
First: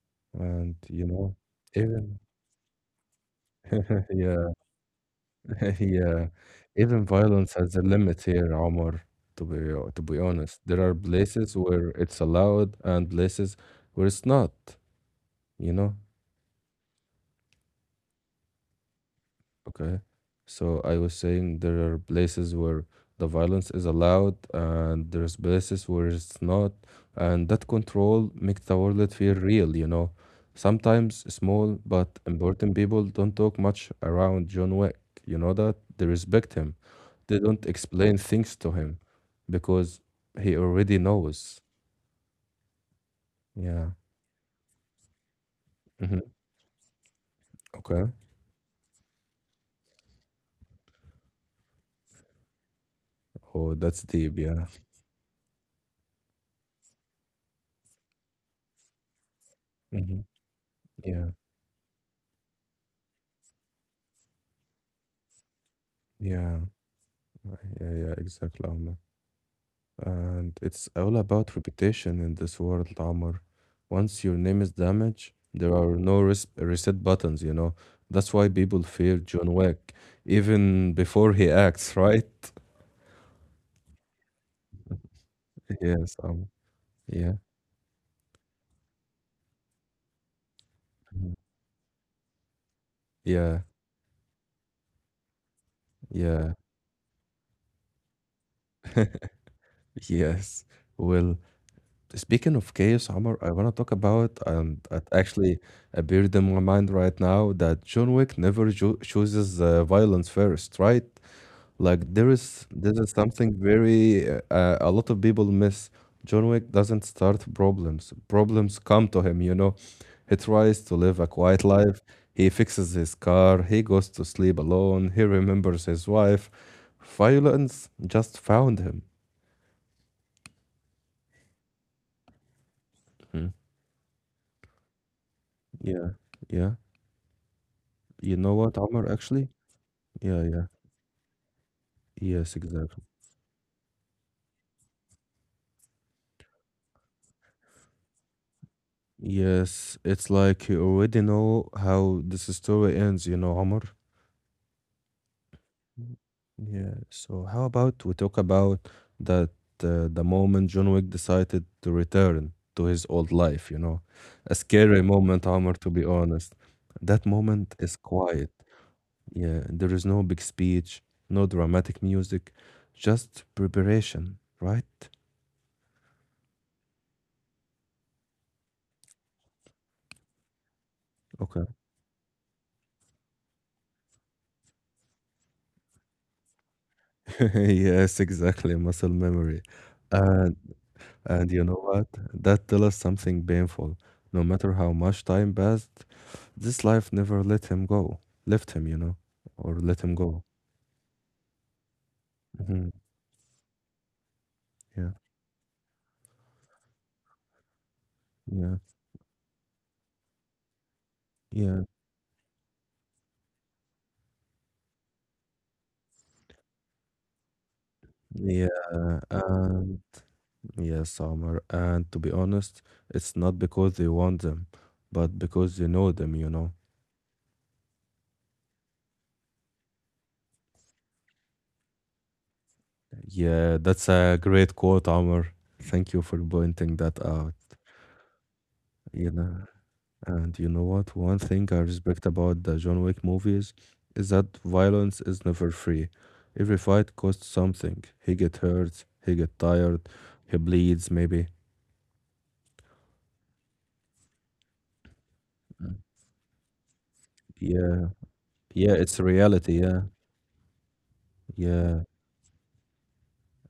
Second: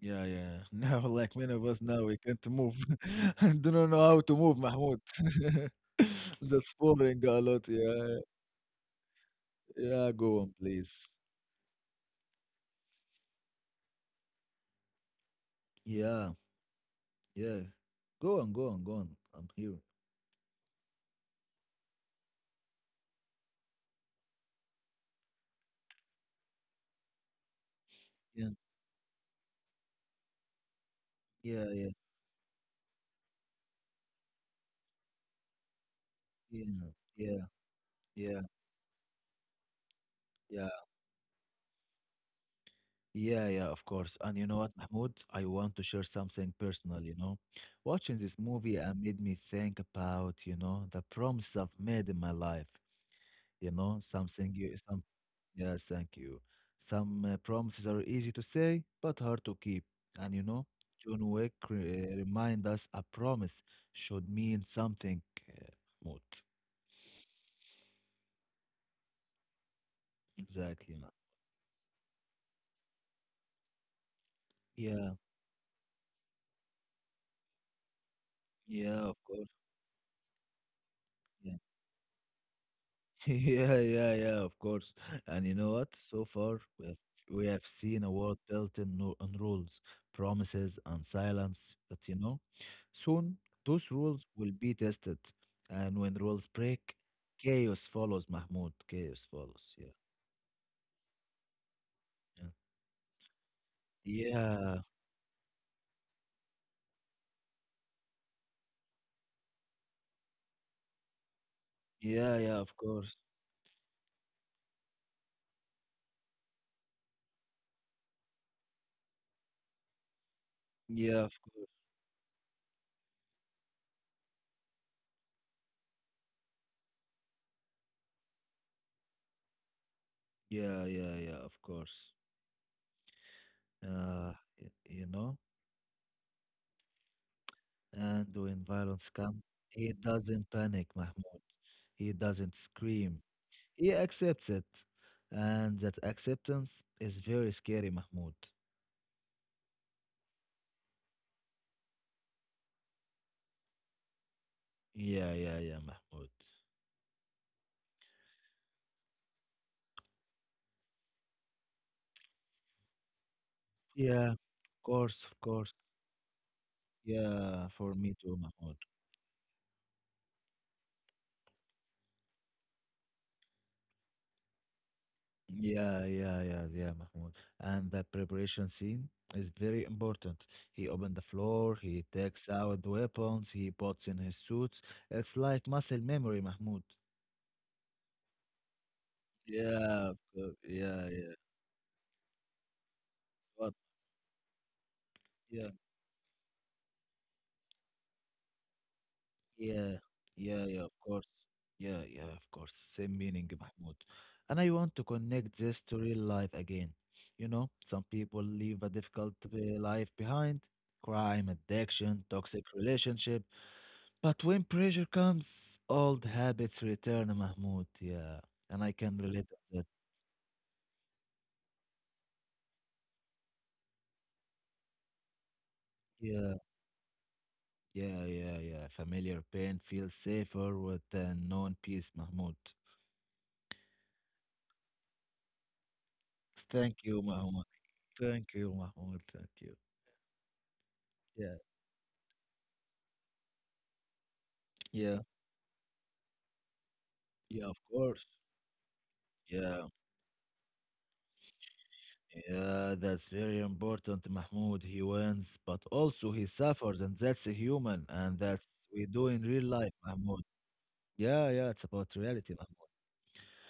Yeah, yeah. And Now, you know, like many of us now, we even can't move and do not know how to yeah. move, Mahmoud. Yeah, That's even boring a violence lot. has a Yeah, limit here, Omar, to be to yeah, be go on, honest. There are please. places where it's allowed and places where it's not, you know? Yeah, yeah. Go on, go on, go on. I'm here. Okay. So I was saying there are places where the violence is allowed and there's places where it's not. And that control Yeah, makes the world feel real, you know. Sometimes yeah, small yeah, but important people don't talk much around John Wick. You know that? They respect him. yeah, yeah, They don't explain yeah, things to him because he yeah. already knows. Yeah, yeah, of Yeah. course. And you know what, Mahmoud? I want to share hmm something personal, you know. Okay. Watching this movie uh, made me think about, you know, the promises I've made in my life, you Oh, know, that's deep. something Yeah. you some yeah, thank you. Some uh, promises are easy to say but hard to keep. hmm And you know, John Yeah. Wick uh, remind us a promise should mean something, uh, Mahmoud. Yeah. Yeah. Yeah. Exactly. And it's Exactly, man. all about reputation in this world, Omar. Once your name is Yeah, damaged, there are no res reset buttons, you know. That's why people yeah, of fear course. John Wick even before he acts, right? Yeah, yeah, yeah, of course. And you know what? Yes, So um, far, we have, yeah. we have seen a world built in no, on rules, promises, and Mhm. silence. But you know, soon Yeah, those rules will be tested. And when rules yeah, break, chaos follows, Mahmoud. Chaos follows. Yeah. yes. Well, speaking of chaos, Omar, I want to talk Yeah. about, Yeah. and it actually appeared in my mind right now that John Wick never cho chooses uh, violence first, right? Like there Yeah, is yeah, of this is course. something very uh, uh, a lot of people miss. John Wick doesn't start problems. Problems come to him, you know. He tries to live Yeah, a of quiet course. life. He fixes his car. He goes to sleep alone. He remembers his wife. Violence just found him. Yeah, yeah, yeah, of course. Mhm. Uh, y- you know? Yeah, yeah. And You know when what, violence Omar, comes, actually? he Yeah, doesn't yeah. panic, Mahmoud. He Yes, doesn't exactly. scream. He accepts it. And that acceptance is very scary, Mahmoud. Yes, it's like you already know how this story ends, you know, Omar. Yeah, yeah, yeah, Mm, Mahmoud. yeah. So how about we talk about that uh, the moment John Wick decided to return to his old life, you know? Yeah, A of scary course, of moment, Amr, course. to be honest. That Yeah, moment for is me too, quiet. Mahmoud. Yeah, there is no big speech, no dramatic music, just preparation, right? Yeah, yeah, yeah, yeah, Mahmoud. And the preparation scene is very important. He opened the Okay. floor, he takes out the weapons, he puts in his suits. It's like muscle memory, Mahmoud. Yes, exactly. Muscle memory. Yeah, of And course. Yeah, yeah. And you know what? That tells us something But painful. No matter how much time yeah, passed, this life never let him go. Left him, you know, or yeah, let him go. yeah, yeah, of course. Yeah, yeah, of course. Hmm Same meaning, Mahmoud. And I want to Yeah, connect this to real life again. You know, some people yeah, leave a difficult uh, life behind, crime, yeah, addiction, toxic relationship. But when pressure comes, old habits return, Mahmoud. Yeah. yeah. And I can relate to that. Um, yeah, Summer. And to be honest, it's not because they want them, but because you know them, you Yeah, know. yeah, yeah, yeah. Familiar pain feels safer with the known peace, Mahmoud. Yeah, that's a great quote, Amr. Thank you for pointing Thank that you, out. Mahmoud. Thank you, Mahmoud. You Thank know. you. And you know what? One Yeah. thing I respect about the John Wick movies is that violence Yeah, is never free. Every fight costs yeah, of something. course. He get hurt, he get Yeah, tired, he bleeds maybe. yeah, that's very important, Mahmoud. He wins, but Mm. also he suffers, and that's a human, Yeah, and that's yeah, we it's do in real reality, life, yeah. Mahmoud. Yeah, yeah, it's Yeah. about reality, Mahmoud.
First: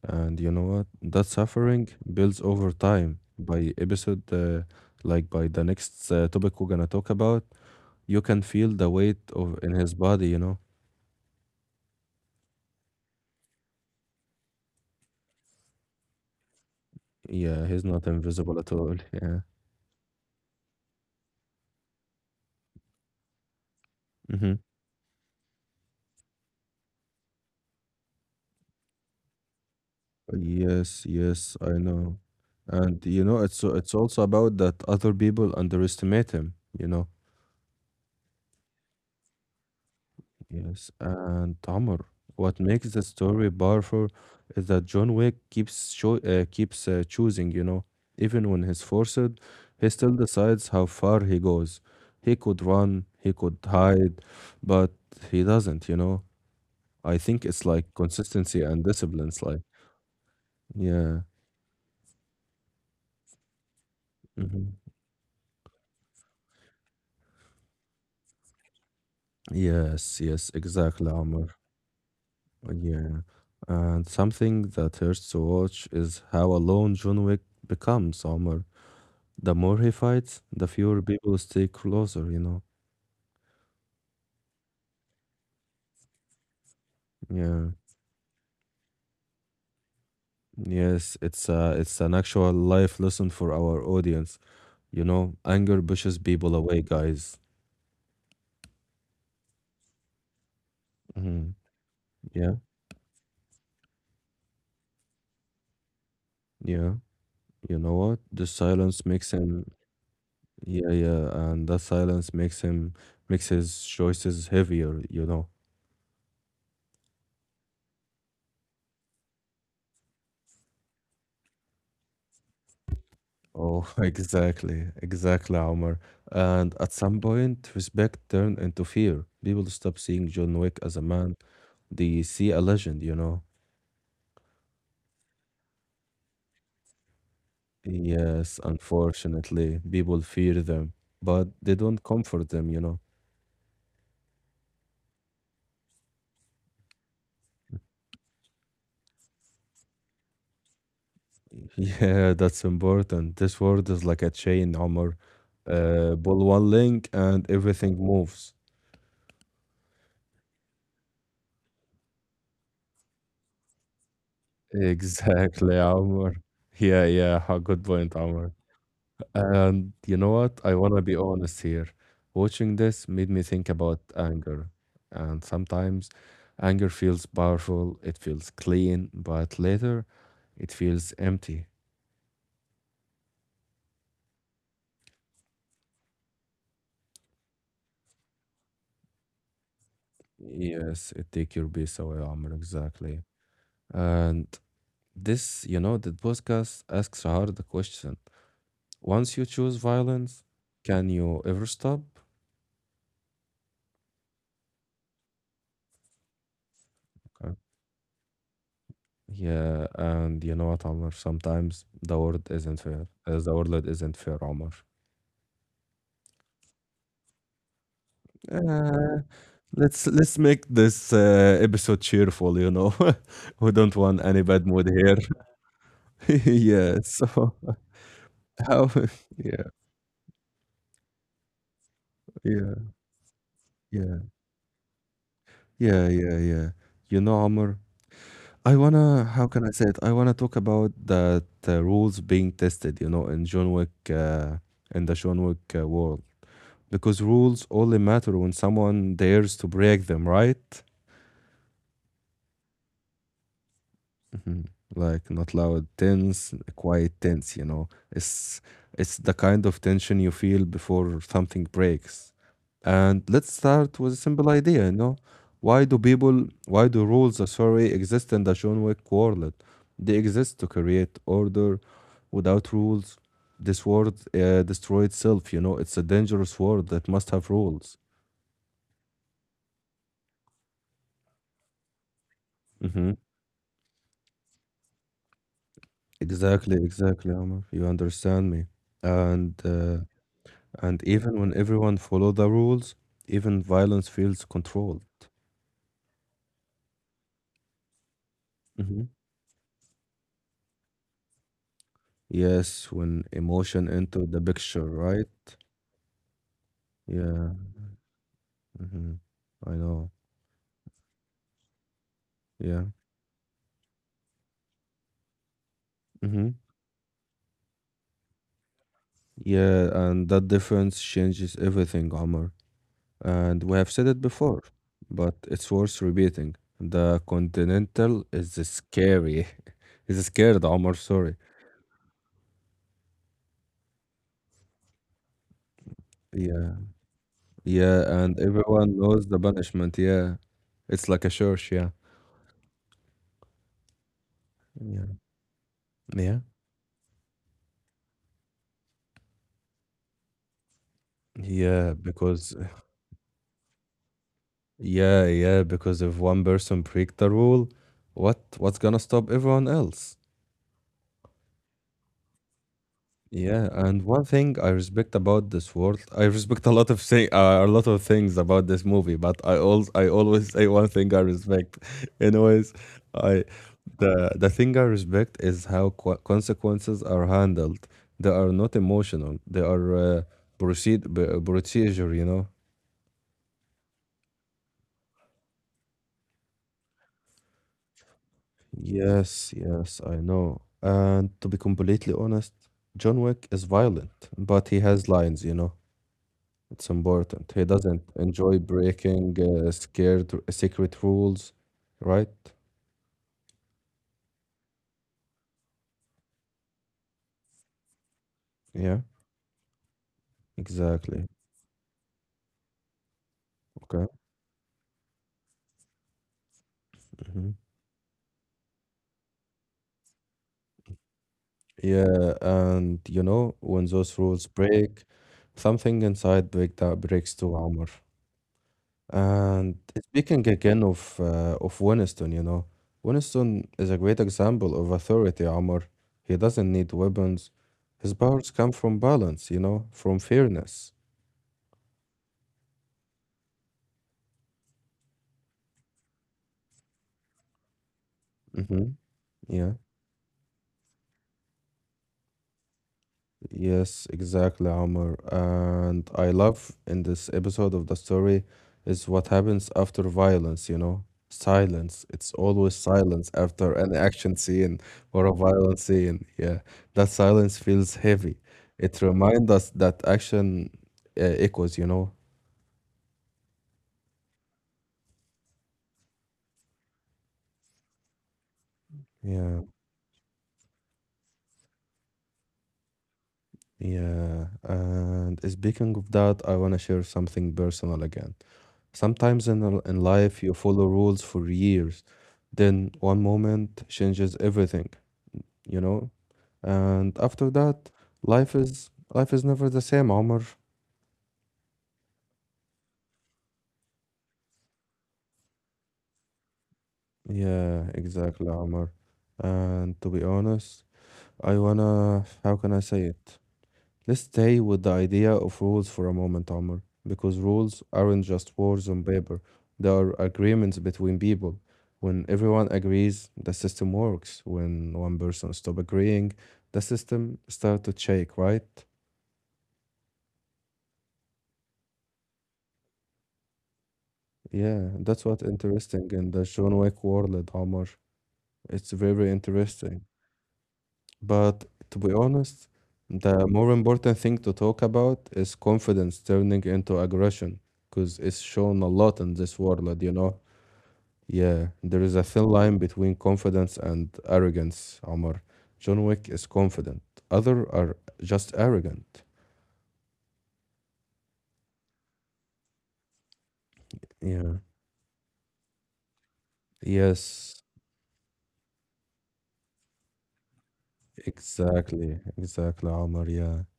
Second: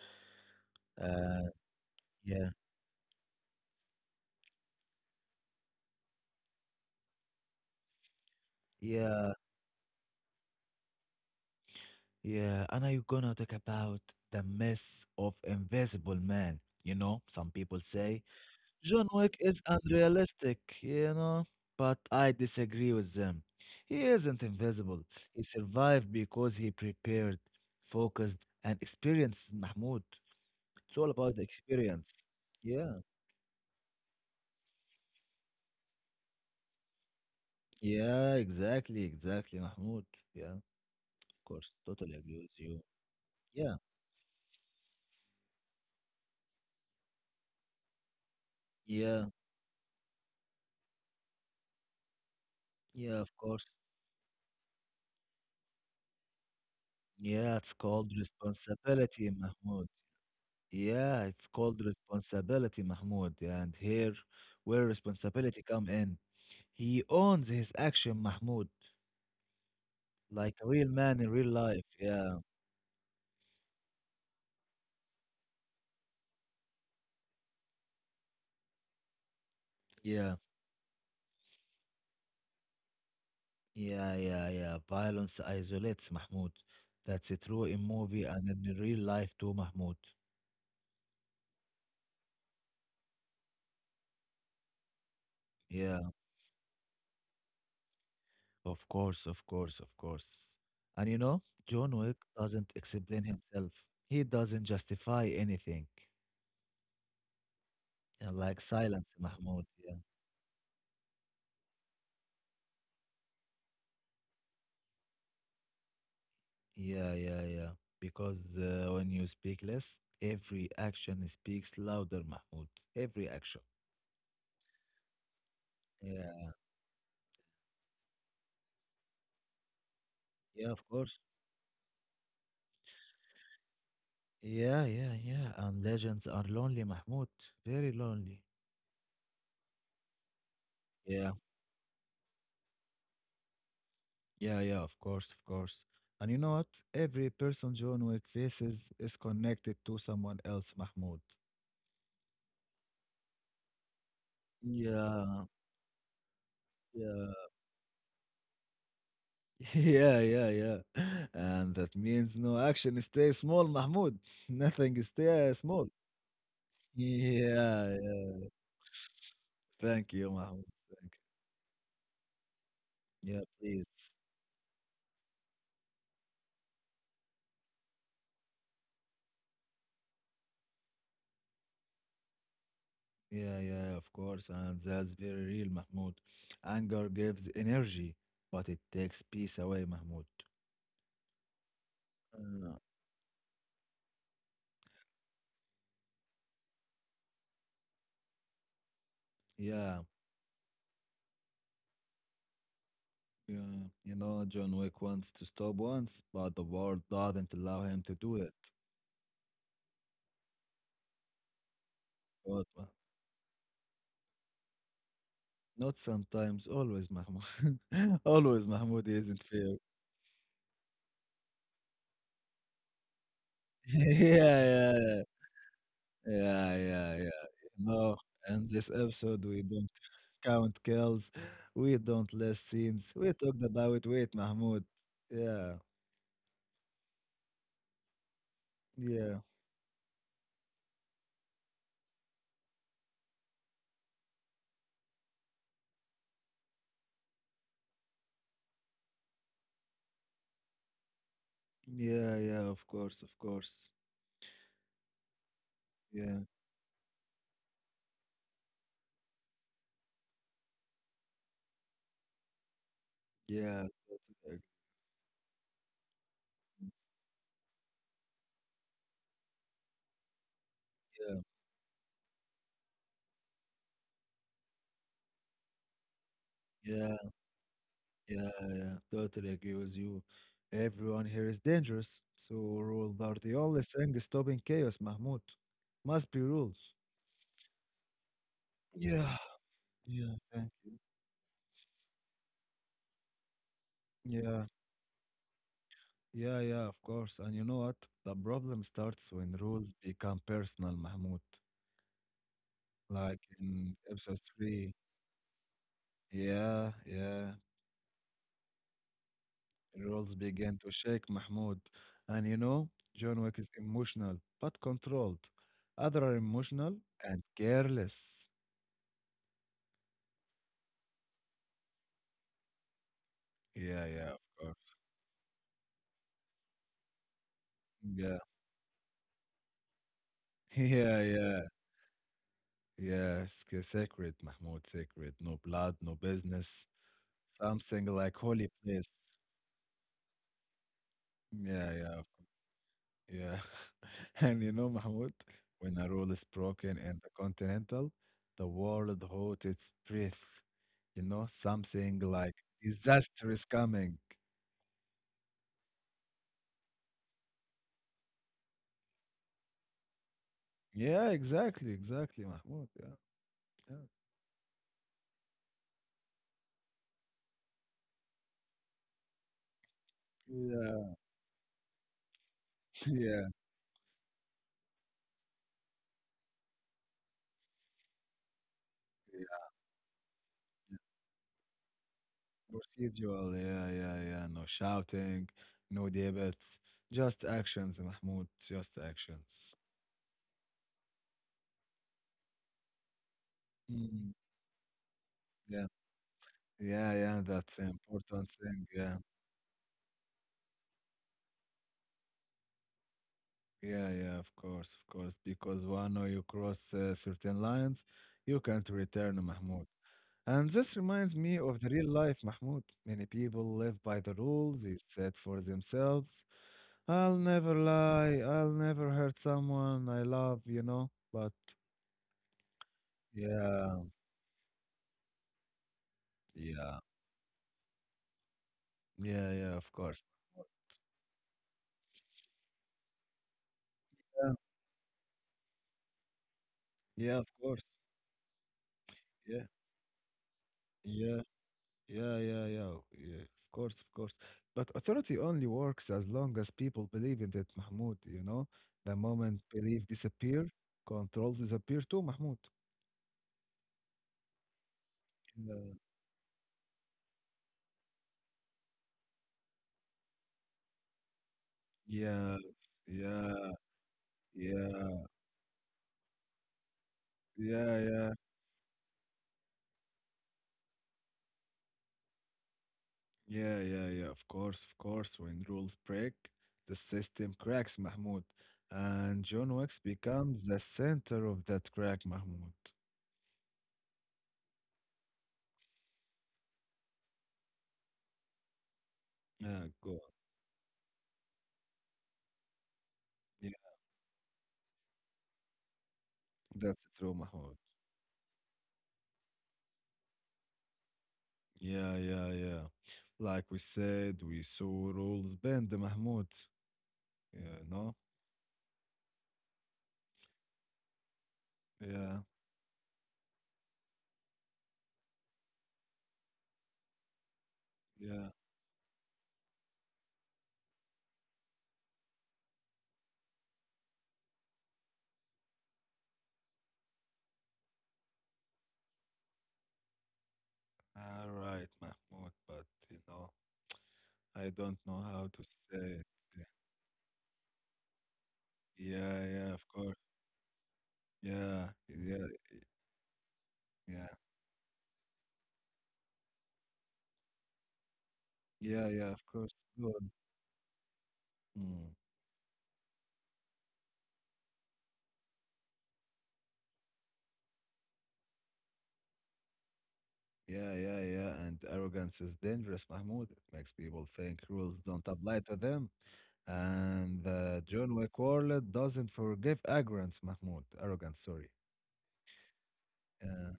And you know what? That Uh, suffering builds yeah, over time. By episode, uh, like by the next uh, topic we're gonna talk about, you can feel the weight yeah, of in his body, you know? yeah. And are you gonna talk about the myth of invisible man. You know, some Yeah, people he's not say invisible at all. John Wick Yeah. is unrealistic, you know, but I disagree with them. He isn't hmm invisible. He survived because he prepared, focused, and experienced Mahmoud. It's Yes, all about the yes, I experience. know. Yeah, And you know, it's it's also about that other people underestimate him, you know. yeah, exactly, exactly, Mahmoud. Yeah, Yes. of And course, Tamar, totally agree with what you. makes the story Yeah, powerful is that John Wick keeps show, uh, keeps uh, choosing, you know. Even when he's forced, yeah, he still decides how far he goes. He could run, yeah, he of could course. hide, but he doesn't, you know. I think Yeah, it's it's like called consistency and responsibility, discipline's like, Mahmoud. yeah. Yeah, it's called responsibility, Mahmoud. And here, Hmm. where responsibility come in. He owns his action, Mahmoud, Yes, yes, like a real exactly, man in real Amr. life. Yeah, Yeah, and something that hurts to watch is how alone John Wick becomes, Omar. The more he yeah, fights, the fewer people stay closer, you know. yeah, yeah, yeah. Violence isolates Mahmoud. That's true Yeah. in movie and in real life too, Mahmoud. Yes, it's a, it's an actual life lesson for our audience. You know, anger Yeah, pushes people away, guys. of course, of course, of course. And you know, Hmm. John Wick Yeah, doesn't explain himself. He doesn't justify anything. yeah. You know what? Yeah, The like silence silence, makes Mahmoud. him, Yeah, yeah, yeah, and that silence makes him makes his choices heavier, you know. yeah, yeah, yeah. Because uh, when you speak less, every action speaks louder, Mahmoud. Every action. Oh, exactly, exactly, Omar. Yeah. And at some point, respect turned into fear. People stop seeing John Yeah, Wick of as a course. man. They see a legend, you know? Yeah, yeah, yeah. And legends are lonely, Mahmoud. Very lonely. Yes, unfortunately, people fear them, Yeah, but they don't comfort them, you know? yeah, yeah, of course, of course. And you know what? Every person John Wick faces is connected to someone else, Mahmoud. Yeah, that's important. This world is like a chain, Omar. Yeah, Uh, pull one link yeah, and everything moves. yeah, yeah, yeah And that means no action Stay small, Mahmoud. Nothing Stay Exactly, small. Omar. Yeah, yeah, a good Yeah, point, yeah. Omar. And Thank you you, know what? Mahmoud. I want to Thank be honest here. Watching this made you. Yeah, me think please. about anger. And sometimes anger feels powerful, it feels clean, but later it feels empty. Yeah, yeah, of course, and that's very real, Mahmoud. Anger gives energy, but it takes peace away, Mahmoud. Yes, it take your peace away, Amr, Uh, exactly. And this, you know, the podcast asks a hard question. Once you choose yeah, violence, can you ever stop? yeah, You know, John Wick wants to stop once, but the world doesn't Okay. allow him to do it. Yeah, and you know what, Amr? Sometimes the world But isn't uh, fair. Uh, The world isn't fair, Amr. not sometimes, always, Mahmoud. Always, Mahmoud Uh, isn't fair. let's let's make this uh, episode cheerful. You know, we don't Yeah, want any bad mood here. yeah, yeah, yeah, yeah. yeah, yeah. So You know, in how? this episode, we Yeah, don't count kills. We don't list yeah, scenes. We talked about yeah, wait, Mahmoud. Yeah, yeah, yeah, yeah. You know, Amr, I wanna. yeah, How can I say it? I wanna talk about that uh, rules being tested. You know, in John Wick, uh, in the John Wick uh, world, because rules only matter when someone dares to break them, right? yeah, yeah. Of course, of course. Mm, like not loud, Yeah, tense, quiet tense, you know. It's it's the kind of tension you feel before something breaks. And let's yeah, start with a simple totally ag- idea, you know. Why do people why do rules, uh, sorry, exist in the John Wick world? They exist to create yeah, order. Without rules, this world uh, destroys itself, you know. It's a dangerous world that must yeah, have rules. yeah, yeah. Totally agree with you. Everyone here is dangerous, so Hmm. rules are the only thing stopping chaos, Mahmoud. Must be Exactly, rules. exactly, Omar. You understand me. Yeah, And uh, yeah. Thank you. And even when everyone follow the rules, even violence feels Yeah, controlled. yeah, yeah. Of course. And you know what? The problem Hmm. starts when rules become personal, Mahmoud. Yes, when Like emotion in enter episode the picture, three. right? Yeah, Yeah. yeah. Hmm. I know. Rules began to shake Mahmoud. And you Yeah. know, John Wick is emotional but controlled. Other are Hmm. emotional and careless. Yeah, and that difference changes everything, Omar. And we have Yeah, said it yeah, of before, course. but it's worth repeating. The Continental Yeah. is scary. is scared, Omar, Yeah, sorry. yeah. Yeah, it's c- sacred, Mahmoud, sacred. No blood, no Yeah. business. Yeah, Something like and holy everyone place. knows the punishment, yeah. It's like a church, yeah. Yeah, yeah. Yeah. And you know, Yeah. Mahmoud, when a rule Yeah. is broken in the Continental, the world holds its breath. You know, Yeah, something because like disaster is coming. yeah, yeah, because if one person break the rule, what what's gonna stop everyone else? Yeah, exactly, exactly, Mahmoud. Yeah, Yeah, yeah. and one thing I respect about this world, I respect a lot of say uh, a lot of things about this movie, but I al I always say one thing Yeah, I respect. Anyways, I yeah, the the thing I respect is how qu consequences are handled. They are not emotional. They yeah are uh, proceed b- procedure, you know. Procedural, yeah, yeah, yeah. No shouting, no debates, just actions, Mahmoud, just Yes, actions. yes, I know. And to be completely honest, John Wick is violent, Mm, but he has lines, you know. yeah, It's yeah, yeah. important. He That's an doesn't important enjoy thing. Yeah. breaking uh, scared uh, secret rules, right? Yeah, yeah, of course, of course. Because when you cross uh, certain lines, you can't Yeah, return, Mahmoud. And this exactly. reminds me of the real life, Mahmoud. Many people live Okay. by the rules they set for themselves. I'll Hmm. never lie, I'll never hurt someone I love, you know. But Yeah, and you know, when yeah, those rules break, something inside break yeah, that breaks too, Omar. yeah, And yeah, of course. speaking again of uh, of Winston, you know, Winston is a great Yeah, example of authority, Amr. He doesn't need yeah, of weapons. course. His powers come from balance, you Yeah, know, from fairness. yeah. Yeah, yeah, yeah, yeah. Of course, of course. But authority only works as long as people believe in it, Mahmoud. You know, Mm-hmm. the moment Yeah. belief disappear, control disappear too, Mahmoud. Yes, exactly, Omar. Yeah, And I love in this episode of the story is what happens after violence, you know? Silence. It's yeah, always silence yeah, after an action scene yeah, or a violent scene. Yeah, that silence feels yeah, yeah, heavy. It reminds us that action uh, equals, you know? yeah, yeah, yeah Of course, of course. When rules break, the system cracks, Mahmoud, and Yeah, John Wax becomes the center of that crack, Mahmoud. yeah. And speaking of that, I want to share something personal again. Sometimes in, l- Yeah, in go on. life, you follow rules for years, then one Yeah, moment changes everything, you know? that's And true, after Mahmoud. that, life is life is never the same, Omar. Yeah, yeah, yeah. Like we said, we saw rules bend, Mahmoud. Yeah, Yeah, no? exactly, Omar. And to be honest, I wanna, Yeah, how can I say it? Let's stay with the idea of rules for a moment, Omar, because rules aren't yeah. just words on paper. They are agreements between people. When everyone agrees, the system works. When one person stops agreeing, the system starts to shake, right? All right, Mahmoud, but you know, I Yeah, don't know that's what how to say interesting it. in the John Wick world, Omar. It's very Yeah, yeah, of interesting. course. But Yeah, to be yeah, honest, the more important yeah. thing to talk about is confidence turning into aggression, because it's shown a Yeah, lot yeah, in of this course. world, Go you on. know. Yeah, there Mm. is a thin line between confidence and arrogance, Omar. John Wick is confident. Other are just arrogant. Yeah, yeah, yeah. And arrogance is dangerous, Mahmoud. It makes people Yeah. think rules don't apply to them. And Yes, uh, John Wick Warlord doesn't forgive arrogance, Mahmoud. Arrogance, sorry. exactly. Exactly, Omar. Yeah. Yeah.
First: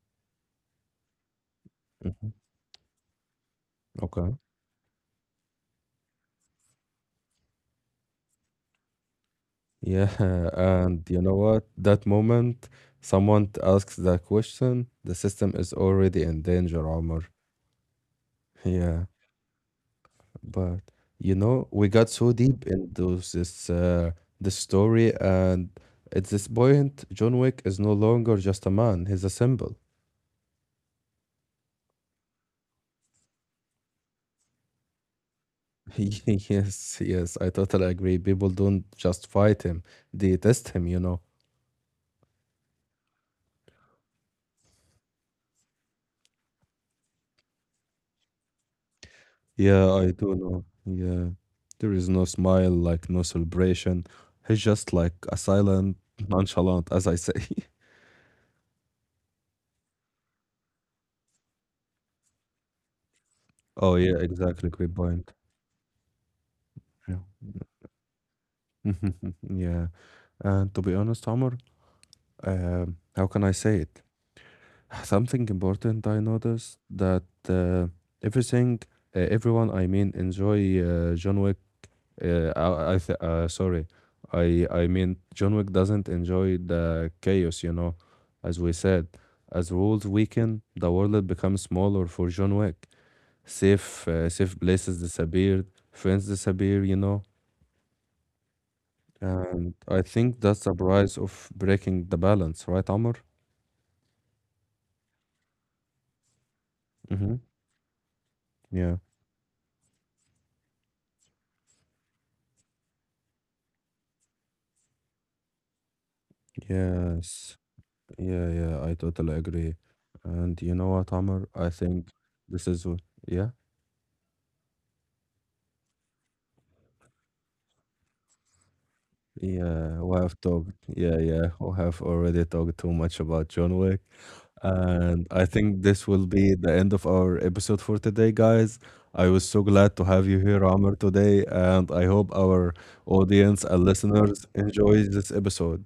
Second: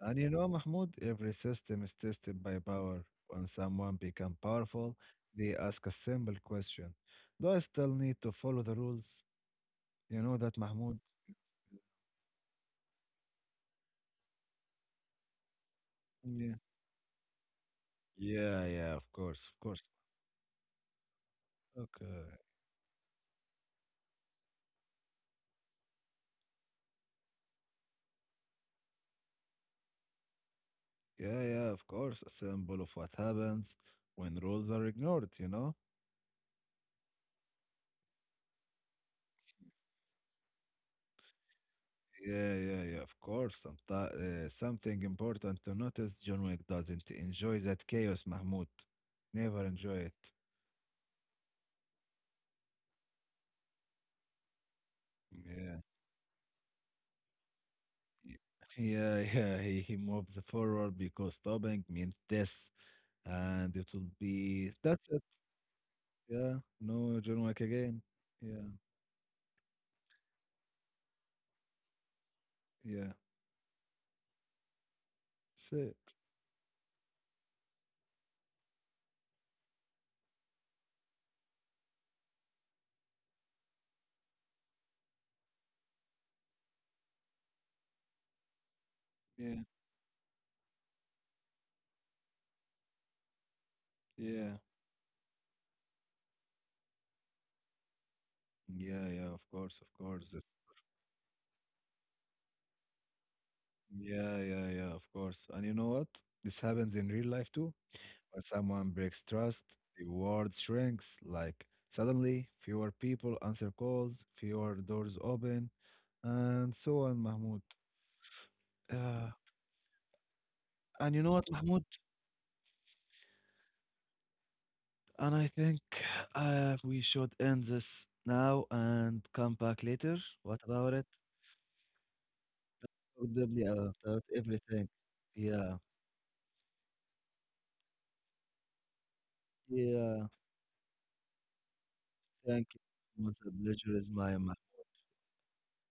And you know, Mahmoud, every system is Mhm. tested by power. When someone become Okay. powerful, they ask a simple question. Do I still need to follow the rules? Yeah, You know that, Mahmoud? and you know what? That moment someone asks that question, the system is already in Yeah. danger, Omar. Yeah, yeah, Yeah. of course, of course. But you know, we got Okay. so deep into this uh, the story, and at this point, John Wick is no longer just a man; he's a symbol. Yeah, yeah, of course. A symbol of what happens when rules are ignored, you know? Yes, yes, I totally agree. People don't just fight him; they test him. You know. Yeah, yeah, yeah, of course. Someti- uh, something important to notice, John Wick doesn't enjoy that chaos, Mahmoud. Never Yeah, enjoy I it. do know. Yeah, there is no smile, like no celebration. He's just like a Yeah. silent, nonchalant, as I say. Yeah, yeah, he, he moves forward because stopping means death, and it Oh will yeah, exactly. be Great that's it. point. Yeah, Yeah. no John Wick again. Yeah, Yeah. And to be honest, Omar, um, yeah, how can I say it? Something that's it. important I noticed that uh, everything, uh, everyone, I mean, enjoy uh, John Wick. Uh, I, I th- uh, sorry, I I mean John Wick doesn't enjoy the chaos. You know, as we said, Yeah, as rules weaken, the world becomes smaller for John Wick. Safe, uh, yeah, Safe places disappeared, friends disappear. You know, yeah, yeah. Of and course, of I course. This, think that's the price of breaking the balance, right, Amr? yeah, yeah, yeah. Of course. And you know what? This happens in real Mm-hmm. life too. When someone Yeah. breaks trust, the world shrinks. Like suddenly, fewer people answer calls, fewer doors open, and so on. Yes. Mahmoud. Yeah, yeah, I Yeah, totally agree. And you know what, And you know what, Amr? I Mahmoud? think this is, wh- yeah, And I think uh, we should end this now and come back yeah, later. we have What talked, about it? yeah, yeah, we have already talked too much Talk about deeply John Wick. about everything. And I Yeah, think this will be the end of our episode for today, guys. I was so glad to yeah. have you here, Amr, today, and I hope Thank our you. It's a audience and pleasure is mine, listeners Mahmoud. enjoy this episode.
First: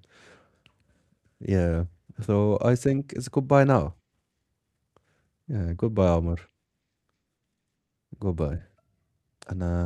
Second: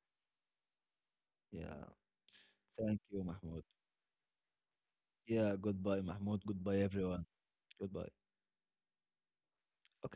Yeah, Yeah, so I thank think you, it's Mahmoud. goodbye now. Yeah, Yeah, goodbye, goodbye, Amr. Mahmoud. Goodbye, everyone. Goodbye. Goodbye. أنا Okay.